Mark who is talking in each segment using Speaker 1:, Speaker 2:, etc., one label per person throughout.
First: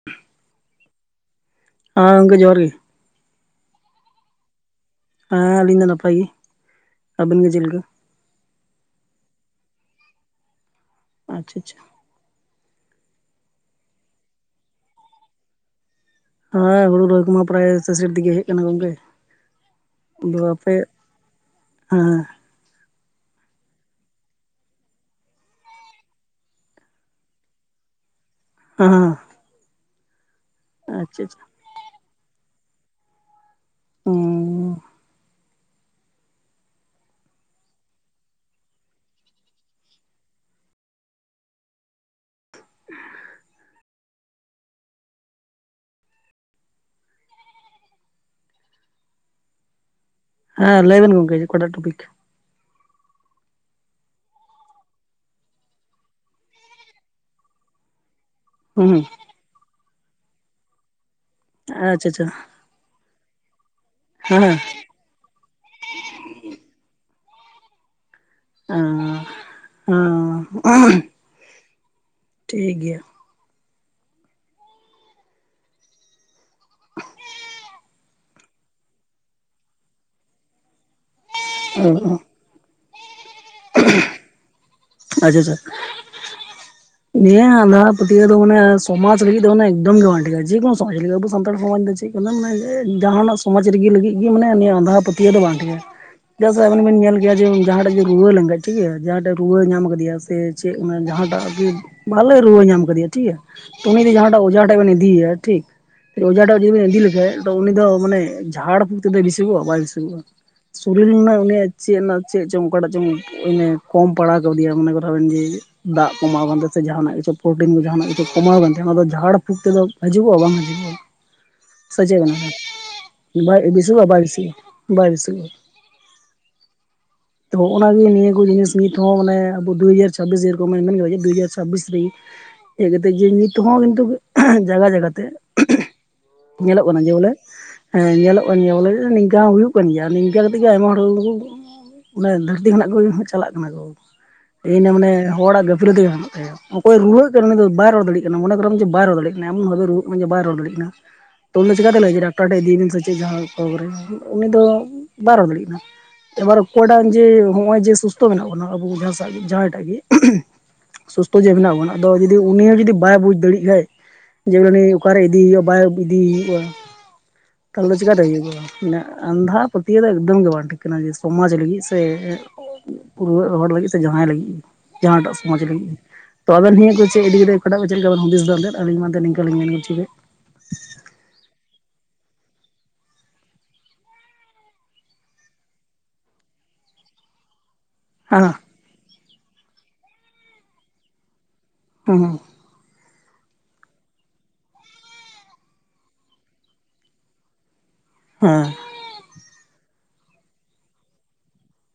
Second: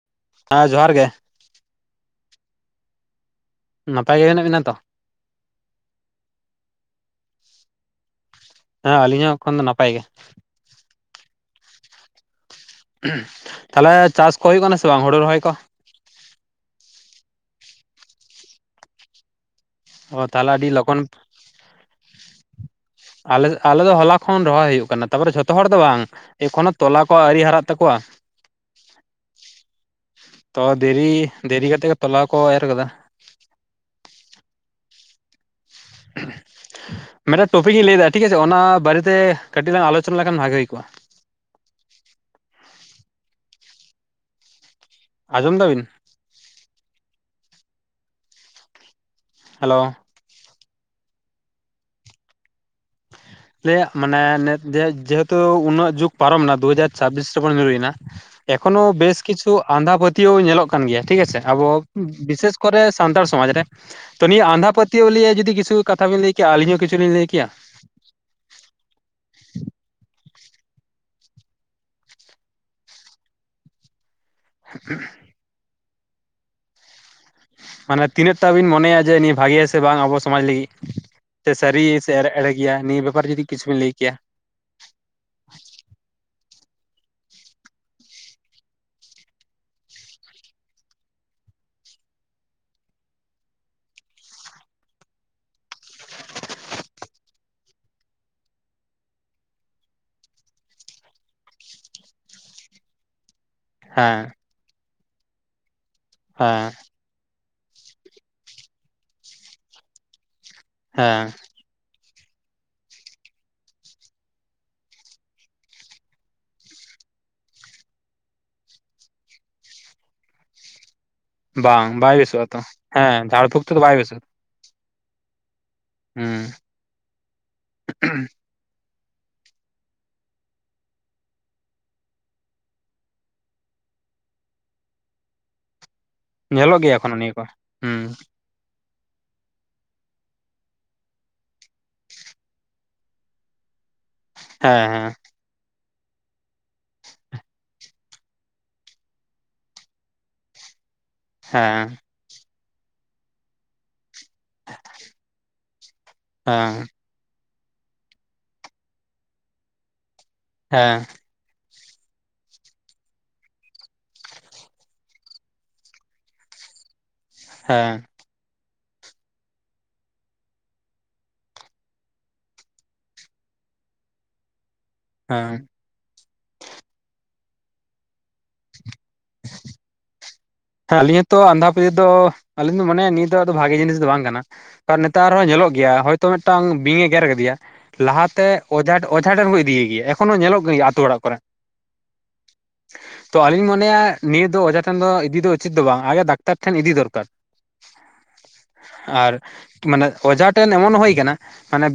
Speaker 1: [unintelligible]
Speaker 2: ᱟᱸ ᱡᱚᱦᱟᱨ ᱜᱮ᱾
Speaker 1: ᱟᱸ ᱜᱚᱝᱠᱮ ᱡᱚᱦᱟᱨ ᱜᱤ᱾
Speaker 2: ᱱᱟᱯᱟᱭ ᱜᱮ ᱢᱮᱱᱟᱜ ᱵᱤᱱᱟ ᱛᱚ?
Speaker 1: ᱦᱮᱸ, ᱟᱞᱤᱧ ᱫᱚ ᱱᱟᱯᱟᱭ ᱜᱤ ᱟᱵᱤᱱ ᱜᱤ ᱪᱤᱱᱞᱤᱠᱟ?
Speaker 2: ᱦᱮᱸ, ᱟᱞᱤᱧ ᱦᱚᱸ ᱮᱠᱷᱚᱱ ᱫᱚ ᱱᱟᱯᱟᱭ ᱜᱮ᱾
Speaker 1: ᱟᱪᱪᱷᱟ ᱟᱪᱪᱷᱟ᱾
Speaker 2: [unintelligible] ᱛᱟᱦᱚᱞᱮ ᱪᱟᱥ ᱠᱚ ᱦᱩᱭᱩᱜ ᱠᱟᱱᱟ ᱥᱮ ᱵᱟᱝ ᱦᱩᱲᱩ ᱨᱚᱦᱚᱭ ᱠᱚ?
Speaker 1: ᱦᱮᱸ, ᱦᱩᱲᱩ ᱨᱚᱦᱚᱭ ᱠᱚᱢᱟ ᱯᱨᱟᱭ ᱥᱮᱥᱮᱨ ᱫᱤᱜᱮ ᱦᱮᱡ ᱠᱟᱱᱟ ᱜᱚᱝᱠᱮ।
Speaker 2: ᱚ
Speaker 1: ᱟᱫᱚ
Speaker 2: ᱛᱟᱦᱚᱞᱮ ᱟᱹᱰᱤ
Speaker 1: ᱟᱯᱮ,
Speaker 2: ᱞᱚᱜᱚᱱ
Speaker 1: ᱦᱮᱸ᱾
Speaker 2: ᱟᱞᱮ ᱟᱞᱮ ᱫᱚ ᱦᱚᱞᱟ ᱠᱷᱚᱱ ᱨᱚᱦᱚᱭ ᱦᱩᱭᱩᱜ ᱠᱟᱱᱟ, ᱛᱟᱯᱚᱨᱮ ᱡᱷᱚᱛᱚ ᱦᱚᱲ ᱫᱚ ᱵᱟᱝ᱾ ᱮᱠᱷᱚᱱᱚ ᱛᱚᱞᱟ ᱠᱚ ᱟᱹᱣᱨᱤ ᱦᱟᱨᱟᱜ ᱛᱟᱠᱚᱣᱟ᱾
Speaker 1: [unintelligible]
Speaker 2: ᱛᱚ ᱫᱤᱨᱤ
Speaker 1: ᱟᱪᱪᱷᱟ ᱟᱪᱪᱷᱟ
Speaker 2: ᱫᱤᱨᱤ ᱠᱟᱛᱮ ᱜᱮ ᱛᱚᱞᱟ ᱠᱚ ᱮᱨ ᱠᱟᱫᱟ᱾
Speaker 1: ᱦᱩᱸᱻ᱾
Speaker 2: [unintelligible] ᱢᱤᱫᱴᱟᱝ ᱴᱚᱯᱤᱠ ᱤᱧ ᱞᱟᱹᱭᱮᱫᱟ ᱴᱷᱤᱠ ᱟᱪᱷᱮ, ᱚᱱᱟ ᱵᱟᱨᱮᱛᱮ ᱠᱟᱹᱴᱤᱡ ᱞᱟᱝ ᱟᱞᱳᱪᱚᱱᱟ ᱞᱮᱠᱷᱟᱱ ᱵᱷᱟᱜᱮ ᱦᱩᱭ ᱠᱚᱜ-ᱟ᱾
Speaker 1: [inaudible]
Speaker 2: ᱟᱸᱡᱚᱢ ᱫᱟᱵᱤᱱ? ᱦᱮᱞᱚ।
Speaker 1: ᱦᱮᱸ, ᱞᱟᱹᱭ ᱵᱮᱱ ᱜᱚᱝᱠᱮ ᱚᱠᱟᱴᱟᱜ ᱴᱚᱯᱤᱠ।
Speaker 2: [inaudible] ᱞᱟᱹᱭᱟᱜ ᱢᱟᱱᱮ ᱱᱮ ᱡᱮ ᱡᱮᱦᱮᱛᱩ ᱩᱱᱟᱹᱜ ᱡᱩᱜᱽ ᱯᱟᱨᱚᱢᱮᱱᱟ ᱫᱩ ᱦᱟᱡᱟᱨ ᱪᱷᱟᱵᱤᱥ ᱨᱮᱵᱚᱱ ᱧᱩᱨᱩᱭᱮᱱᱟ᱾ ᱮᱠᱷᱚᱱᱳ
Speaker 1: ᱦᱩᱸ
Speaker 2: ᱵᱮᱥ ᱠᱤᱪᱷᱩ ᱟᱸᱫᱷᱟ ᱯᱟᱹᱛᱭᱟᱹᱣ ᱧᱮᱞᱚᱜ ᱠᱟᱱ ᱜᱮᱭᱟ ᱴᱷᱤᱠ ᱟᱪᱷᱮ, ᱟᱵᱚ
Speaker 1: ᱟᱪᱪᱷᱟ ᱟᱪᱪᱷᱟ
Speaker 2: ᱵᱤᱥᱮᱥ ᱠᱚᱨᱮ ᱥᱟᱱᱛᱟᱲ ᱥᱚᱢᱟᱡᱽ ᱨᱮ ᱛᱚ ᱱᱤᱭᱟᱹ
Speaker 1: ᱦᱮᱸ
Speaker 2: ᱟᱸᱫᱷᱟ ᱯᱟᱹᱛ [unintelligible] ᱡᱩᱫᱤ ᱠᱤᱪᱷᱩ ᱠᱟᱛᱷᱟ ᱵᱤᱱ ᱞᱟᱹᱭ ᱠᱮᱭᱟ, ᱟᱞᱤᱧ ᱦᱚᱸ ᱠᱤᱪᱷᱩ ᱞᱤᱧ ᱞᱟᱹᱭ ᱠᱮᱭᱟ᱾
Speaker 1: [unintelligible] ᱴᱷᱤᱠ ᱜᱤᱭᱟ᱾
Speaker 2: [unintelligible] ᱢᱟᱱᱮ ᱛᱤᱱᱟᱹᱜ ᱴᱟ ᱵᱤᱱ ᱢᱚᱱᱮᱭᱟ ᱡᱮ ᱱᱤᱭᱟᱹ ᱵᱷᱟᱜᱮᱭᱟ ᱥᱮ ᱵᱟᱝ ᱟᱵᱚ ᱥᱚᱢᱟᱡᱽ ᱞᱟᱹᱜᱤᱫ? ᱥᱮ ᱥᱟᱹᱨᱤ
Speaker 1: ᱚ
Speaker 2: ᱥᱮ
Speaker 1: ᱚ
Speaker 2: ᱮᱲᱮ ᱮᱲᱮ ᱜᱮᱭᱟ ᱱᱤᱭᱟᱹ ᱵᱮᱯᱟᱨ ᱡᱩᱫᱤ ᱠᱤᱪᱷᱩ ᱵᱤᱱ ᱞᱟᱹᱭ ᱠᱮᱭᱟ᱾
Speaker 1: ᱟᱪᱪᱷᱟ ᱪᱷᱟ᱾
Speaker 2: [inaudible]
Speaker 1: ᱱᱤᱭᱟᱹ ᱟᱸᱫᱷᱟ ᱯᱟᱹᱛᱭᱟᱹᱣ ᱫᱚ ᱢᱟᱱᱮ ᱥᱚᱢᱟᱡᱽ ᱞᱟᱹᱜᱤᱫ ᱫᱚ ᱢᱟᱱᱮ ᱮᱠᱫᱚᱢ ᱜᱮ ᱵᱟᱝ ᱴᱷᱤᱠᱟ ᱡᱮ ᱠᱳᱱᱳ ᱥᱚᱢᱟᱡᱽ ᱞᱟᱹᱜᱤᱫ ᱟᱵᱚ ᱥᱟᱱᱛᱟᱲ ᱥᱚᱢᱟᱡᱽ ᱫᱚ ᱪᱮᱫ ᱢᱟᱱᱮ ᱢᱟᱱᱮ ᱡᱮ ᱡᱟᱦᱟᱱᱟᱜ ᱥᱚᱢᱟᱡᱽ ᱨᱮᱜᱤ ᱞᱟᱹᱜᱤᱫ ᱜᱮ ᱢᱟᱱᱮ ᱱᱤᱭᱟᱹ ᱟᱸᱫᱷᱟ ᱯᱟᱹᱛᱭᱟᱹᱣ ᱫᱚ ᱵᱟᱝ ᱴᱷᱤᱠᱟ᱾ ᱪᱮᱫᱟᱜ ᱥᱮ ᱟᱵᱮᱱ ᱵᱮᱱ ᱧᱮᱞ ᱜᱮᱭᱟ ᱡᱮ ᱡᱟᱦᱟᱸ ᱴᱷᱮᱜ ᱜᱮ ᱨᱩᱣᱟᱹ ᱞᱮᱱᱠᱷᱟᱱ, ᱴᱷᱤᱠ ᱜᱮᱭᱟ ᱡᱟᱦᱟᱸᱴᱷᱮᱜ ᱨᱩᱣᱟᱹ ᱧᱟᱢ ᱟᱠᱟᱫᱮᱭᱟ ᱥᱮ ᱪᱮᱫ ᱚᱱᱮ ᱡᱟᱦᱟᱸᱴᱟᱜ ᱜᱤ ᱵᱷᱟᱞᱮ ᱨᱩᱣᱟᱹ ᱧᱟᱢ ᱠᱟᱫᱮᱭᱟ ᱴᱷᱤᱠ ᱜᱮᱭᱟ᱾ ᱛᱚ ᱩᱱᱤ ᱡᱩᱫᱤ
Speaker 2: ᱦᱮᱸ
Speaker 1: ᱡᱟᱦᱟᱸᱴᱟᱜ ᱚᱡᱷᱟ ᱴᱷᱮᱜ ᱵᱮᱱ ᱤᱫᱤᱭᱮᱭᱟ ᱴᱷᱤᱠ, ᱚᱡᱷᱟ ᱴᱷᱮᱜ
Speaker 2: ᱦᱮᱸ
Speaker 1: ᱡᱩᱫᱤ ᱵᱮᱱ ᱤᱫᱤ ᱞᱮᱠᱷᱟᱱ ᱫᱚ ᱩᱱᱤ ᱫᱚ ᱢᱟᱱᱮ ᱡᱷᱟᱲ ᱯᱷᱩ ᱛᱮᱫᱚ ᱵᱮᱥᱩᱜᱚᱜ-ᱟ ᱵᱟᱭ ᱵᱮᱥᱩᱜᱚᱜ-ᱟ, ᱥᱩᱨᱤᱨ
Speaker 2: ᱦᱮᱸ
Speaker 1: ᱨᱮᱱᱟᱜ ᱩᱱᱤᱭᱟᱜ ᱪᱮᱜ ᱨᱮᱱᱟᱜ ᱪᱮᱜ ᱪᱚᱝ ᱚᱠᱟᱴᱟᱜ ᱪᱚᱝ ᱮᱱᱮ ᱠᱚᱢ ᱯᱟᱲᱟᱣ ᱠᱟᱣᱫᱮᱭᱟ ᱢᱚᱱᱮ ᱠᱚᱨᱚ ᱵᱮᱱ ᱡᱮ ᱫᱟᱜ ᱠᱚᱢᱟᱣ ᱠᱟᱱᱛᱮ ᱥᱮ ᱡᱟᱦᱟᱱᱟᱜ ᱯᱨᱚᱴᱤᱱ ᱠᱚ ᱡᱟᱦᱟᱱᱟᱜ ᱠᱩ ᱠᱚᱢᱟᱣ ᱠᱟᱱ ᱛᱟᱦᱮᱸ ᱚᱱᱟ ᱫᱚ ᱡᱷᱟᱲ ᱯᱷᱩᱠ ᱛᱮᱫᱚ ᱦᱤᱡᱩᱜᱚᱜ-ᱟ ᱵᱟᱝ ᱦᱤᱡᱩᱜᱚᱜ-ᱟ᱾
Speaker 2: ᱵᱟᱝ
Speaker 1: ᱥᱮ
Speaker 2: ᱵᱟᱭ
Speaker 1: ᱪᱮᱜ ᱵᱮᱱ
Speaker 2: ᱵᱮᱥᱚᱜᱼᱟ
Speaker 1: ᱢᱮᱱᱟ
Speaker 2: ᱛᱚ ᱦᱮᱸ ᱡᱷᱟᱲ
Speaker 1: ᱵᱟᱭ
Speaker 2: ᱯᱷᱩᱸᱠ ᱛᱮᱫᱚ
Speaker 1: ᱵᱤᱥᱩᱜᱚᱜ-ᱟ, ᱵᱟᱭ
Speaker 2: ᱵᱮᱥᱚᱜᱼᱟ
Speaker 1: ᱵᱤᱥᱩᱜᱚᱜ-ᱟ᱾ ᱵᱟᱭ ᱵᱤᱥᱟᱹᱜᱚᱜ-ᱟ,
Speaker 2: ᱦᱩᱸ
Speaker 1: ᱛᱚ ᱦᱚᱸᱜ-ᱚ ᱱᱟ ᱜᱮ ᱱᱤᱭᱟᱹ ᱠᱚ ᱡᱤᱱᱤᱥ ᱱᱤᱛ ᱦᱚᱸᱢᱟᱱᱮ ᱫᱩ ᱦᱟᱡᱟᱨ ᱪᱷᱟᱵᱤᱥ ᱨᱮ ᱫᱩ ᱦᱟᱡᱟᱨ ᱪᱷᱟᱵᱤᱥ ᱨᱤᱜᱤ ᱦᱮᱡ ᱠᱟᱛᱮ ᱡᱮ ᱱᱤᱛ ᱦᱚᱸ ᱠᱤᱱᱛᱩ ᱡᱟᱜᱟ ᱡᱟᱜᱟ ᱛᱮ᱾ ᱧᱮᱞᱚᱜ
Speaker 2: ᱜᱮᱭᱟ
Speaker 1: ᱠᱟᱱᱟ ᱡᱮ
Speaker 2: ᱮᱠᱷᱚᱱᱳ
Speaker 1: ᱵᱚᱞᱮ
Speaker 2: ᱱᱤᱭᱟᱹ ᱠᱚ ᱦᱩᱸ
Speaker 1: ᱦᱮᱸ ᱧᱮᱞᱚᱜ᱾ ᱦᱩᱭᱩᱜ ᱠᱟᱱ ᱜᱮᱭᱟ ᱵᱚᱞᱮ ᱱᱤᱝᱠᱟ ᱦᱚᱸ ᱦᱩᱭᱩᱜ ᱠᱟᱱ ᱜᱮᱭᱟ ᱱᱤᱝᱠᱟ ᱠᱟᱛᱮᱜ ᱜᱮ ᱟᱭᱢᱟ ᱦᱚᱲ ᱠᱚᱜᱮ ᱠᱩ᱾ ᱵᱚᱞᱮ ᱫᱷᱟᱹᱨᱛᱤ ᱠᱷᱚᱱᱟᱜ ᱠᱚ ᱪᱟᱞᱟᱜ ᱠᱟᱱᱟ ᱠᱚ ᱮ ᱤᱱᱟᱸᱜ ᱢᱟᱱᱮ
Speaker 2: ᱦᱮᱸ
Speaker 1: ᱦᱚᱲᱟᱜ ᱜᱟᱹᱯᱞᱟᱹ [inaudible] ᱚᱠᱚᱭ ᱨᱩᱣᱟᱹᱜ ᱠᱟᱱᱟ ᱩᱱᱤ ᱫᱚ ᱵᱟᱭ ᱨᱚᱲ ᱫᱟᱲᱮᱜ ᱠᱟᱱᱟ ᱢᱚᱱᱮ ᱠᱚᱨᱚ ᱱᱩᱭ ᱡᱮ ᱵᱟᱭ ᱨᱚᱲ ᱫᱟᱲᱮᱜ ᱠᱟᱱᱟ ᱮᱢᱚᱱ ᱵᱷᱟᱵᱮ ᱨᱩᱣᱟᱹᱜ ᱠᱟᱱᱟ ᱵᱟᱭ ᱨᱚᱲ ᱫᱟᱲᱭᱟᱜ ᱠᱟᱱᱟ᱾ ᱛᱚ ᱩᱱ ᱫᱚ
Speaker 2: ᱦᱮᱸ
Speaker 1: ᱪᱤᱠᱠᱟᱛᱮ ᱞᱟᱹᱭ ᱰᱟᱠᱛᱟᱨ ᱴᱷᱮᱱ ᱤᱫᱤᱭᱮ ᱵᱤᱱ ᱥᱮ ᱪᱮᱫ ᱡᱟᱦᱟᱸ ᱠᱚᱨᱮ ᱩᱱᱤ ᱫᱚ᱾ ᱵᱟᱭ ᱨᱚᱲ ᱫᱟᱲᱮᱭᱟᱜ ᱠᱟᱱᱟ
Speaker 2: ᱦᱮᱸ
Speaker 1: ᱮᱵᱟᱨ
Speaker 2: ᱦᱮᱸ
Speaker 1: ᱚᱠᱚᱭᱴᱟᱝ ᱡᱮ ᱱᱚᱜ ᱚᱭ ᱡᱮ ᱥᱩᱥᱛᱷ ᱢᱮᱱᱟᱜ ᱵᱚᱱᱟ ᱟᱵᱚ ᱡᱟᱦᱟ ᱡᱟᱦᱟᱸᱭ ᱴᱟᱜ ᱜᱮ᱾
Speaker 2: ᱦᱮᱸ᱾
Speaker 1: ᱥᱩᱥᱛᱷᱚ ᱡᱮ ᱢᱮᱱᱟᱜ ᱵᱚᱱᱟ ᱡᱩᱫᱤ ᱩᱱᱤ ᱦᱚᱸ ᱡᱩᱫᱤ ᱵᱟᱭ ᱵᱩᱡᱽ ᱫᱟᱲᱮᱜ ᱠᱷᱟᱡ᱾ ᱡᱮ ᱢᱟᱱᱮ ᱚᱠᱟᱨᱮ ᱤᱫᱤᱭᱮ ᱦᱩᱭᱩᱜᱼᱟ ᱵᱟᱭ ᱤᱫᱤᱭᱮ ᱦᱩᱭᱩᱜᱼᱟ ᱛᱟᱦᱚᱞᱮ ᱫᱚ ᱪᱮᱠᱟᱛᱮ ᱦᱩᱭᱩᱜᱼᱟ᱾ ᱟᱸᱫᱷᱟ ᱯᱟᱹᱛᱭᱟᱹᱣ ᱫᱚ ᱮᱠᱫᱚᱢ ᱜᱮ ᱵᱟᱝ ᱴᱷᱤᱠ ᱠᱟᱱᱟ ᱡᱮ ᱥᱚᱢᱟᱡᱽ ᱞᱟᱹᱜᱤᱫ ᱥᱮ ᱾ ᱯᱩᱨᱣᱟᱹᱜ ᱦᱚᱲ ᱞᱟᱹᱜᱤᱫ᱾ ᱡᱟᱦᱟᱸᱭ ᱞᱟᱹᱜᱤᱫ ᱜᱮ ᱡᱟᱦᱟᱸ ᱴᱟᱜ
Speaker 2: ᱦᱮᱸ
Speaker 1: ᱥᱚᱢᱟᱡᱽ ᱞᱟᱹᱜᱤᱫ ᱜᱮ ᱛᱚ ᱟᱵᱮᱱ ᱱᱤᱭᱟᱹ ᱠᱚ ᱪᱮᱫ ᱤᱫᱤ ᱠᱟᱛᱮ ᱚᱠᱟᱴᱟᱜ ᱪᱮᱫ ᱞᱮᱠᱟ ᱵᱤᱱ ᱦᱩᱫᱤᱥ ᱫᱟ᱾ ᱛᱟᱦᱞᱮᱫ ᱟᱹᱞᱤᱧ ᱢᱟᱱᱛᱮᱫ ᱱᱤᱝᱠᱟᱹᱞᱤᱧ ᱢᱮᱱᱪᱚ ᱠᱮᱫ᱾
Speaker 2: ᱦᱮᱸ ᱟᱞᱤᱧ ᱦᱚᱸᱛᱚ ᱟᱸᱫᱷᱟ ᱯᱟᱹᱛᱭᱟᱹ ᱫᱚ ᱟᱞᱤᱧ ᱫᱚ ᱢᱟᱱᱮ ᱱᱤᱭᱟᱹ ᱫᱚ ᱵᱷᱟᱜᱤ ᱡᱤᱱᱤᱥ ᱫᱚ ᱵᱟᱝ ᱠᱟᱱᱟ᱾ ᱟᱨ ᱱᱮᱛᱟᱨ ᱦᱚᱸ ᱧᱮᱞᱚᱜ ᱜᱮᱭᱟ ᱦᱚᱭᱛᱚ ᱢᱤᱫᱴᱟᱝ ᱵᱤᱧ ᱮ ᱜᱮᱨ ᱠᱟᱫᱮᱭᱟ᱾ ᱞᱟᱦᱟᱛᱮ
Speaker 1: ᱦᱮᱸ
Speaker 2: ᱚᱡᱷᱟ ᱚᱡᱷᱟ ᱴᱷᱮᱱ ᱠᱚ ᱤᱫᱤᱭᱮ ᱜᱮᱭᱟ ᱮᱠᱷᱚᱱᱳ ᱧᱮᱞᱚᱜ ᱠᱟᱱ ᱜᱮᱭᱟ ᱟᱹᱛᱩ ᱚᱲᱟᱜ ᱠᱚᱨᱮ᱾
Speaker 1: ᱦᱮᱸ
Speaker 2: ᱛᱚ ᱟᱞᱤᱧ ᱢᱚᱱᱮᱭᱟ ᱱᱤᱭᱟᱹ ᱫᱚ ᱚᱡᱷᱟ ᱴᱷᱮᱱ ᱫᱚ ᱤᱫᱤ ᱫᱚ᱾ ᱩᱪᱤᱛ ᱫᱚ ᱵᱟᱝ ᱟᱜᱮ ᱰᱟᱠᱛᱟᱨ ᱴᱷᱮᱱ ᱤᱫᱤ ᱫᱚᱨᱠᱟᱨ᱾
Speaker 1: ᱦᱮᱸ
Speaker 2: ᱟᱨ ᱢᱟᱱᱮ ᱚᱡᱷᱟ ᱴᱷᱮᱱ ᱮᱢᱚᱱ ᱦᱩᱭ ᱠᱟᱱᱟ ᱢᱟᱱᱮ᱾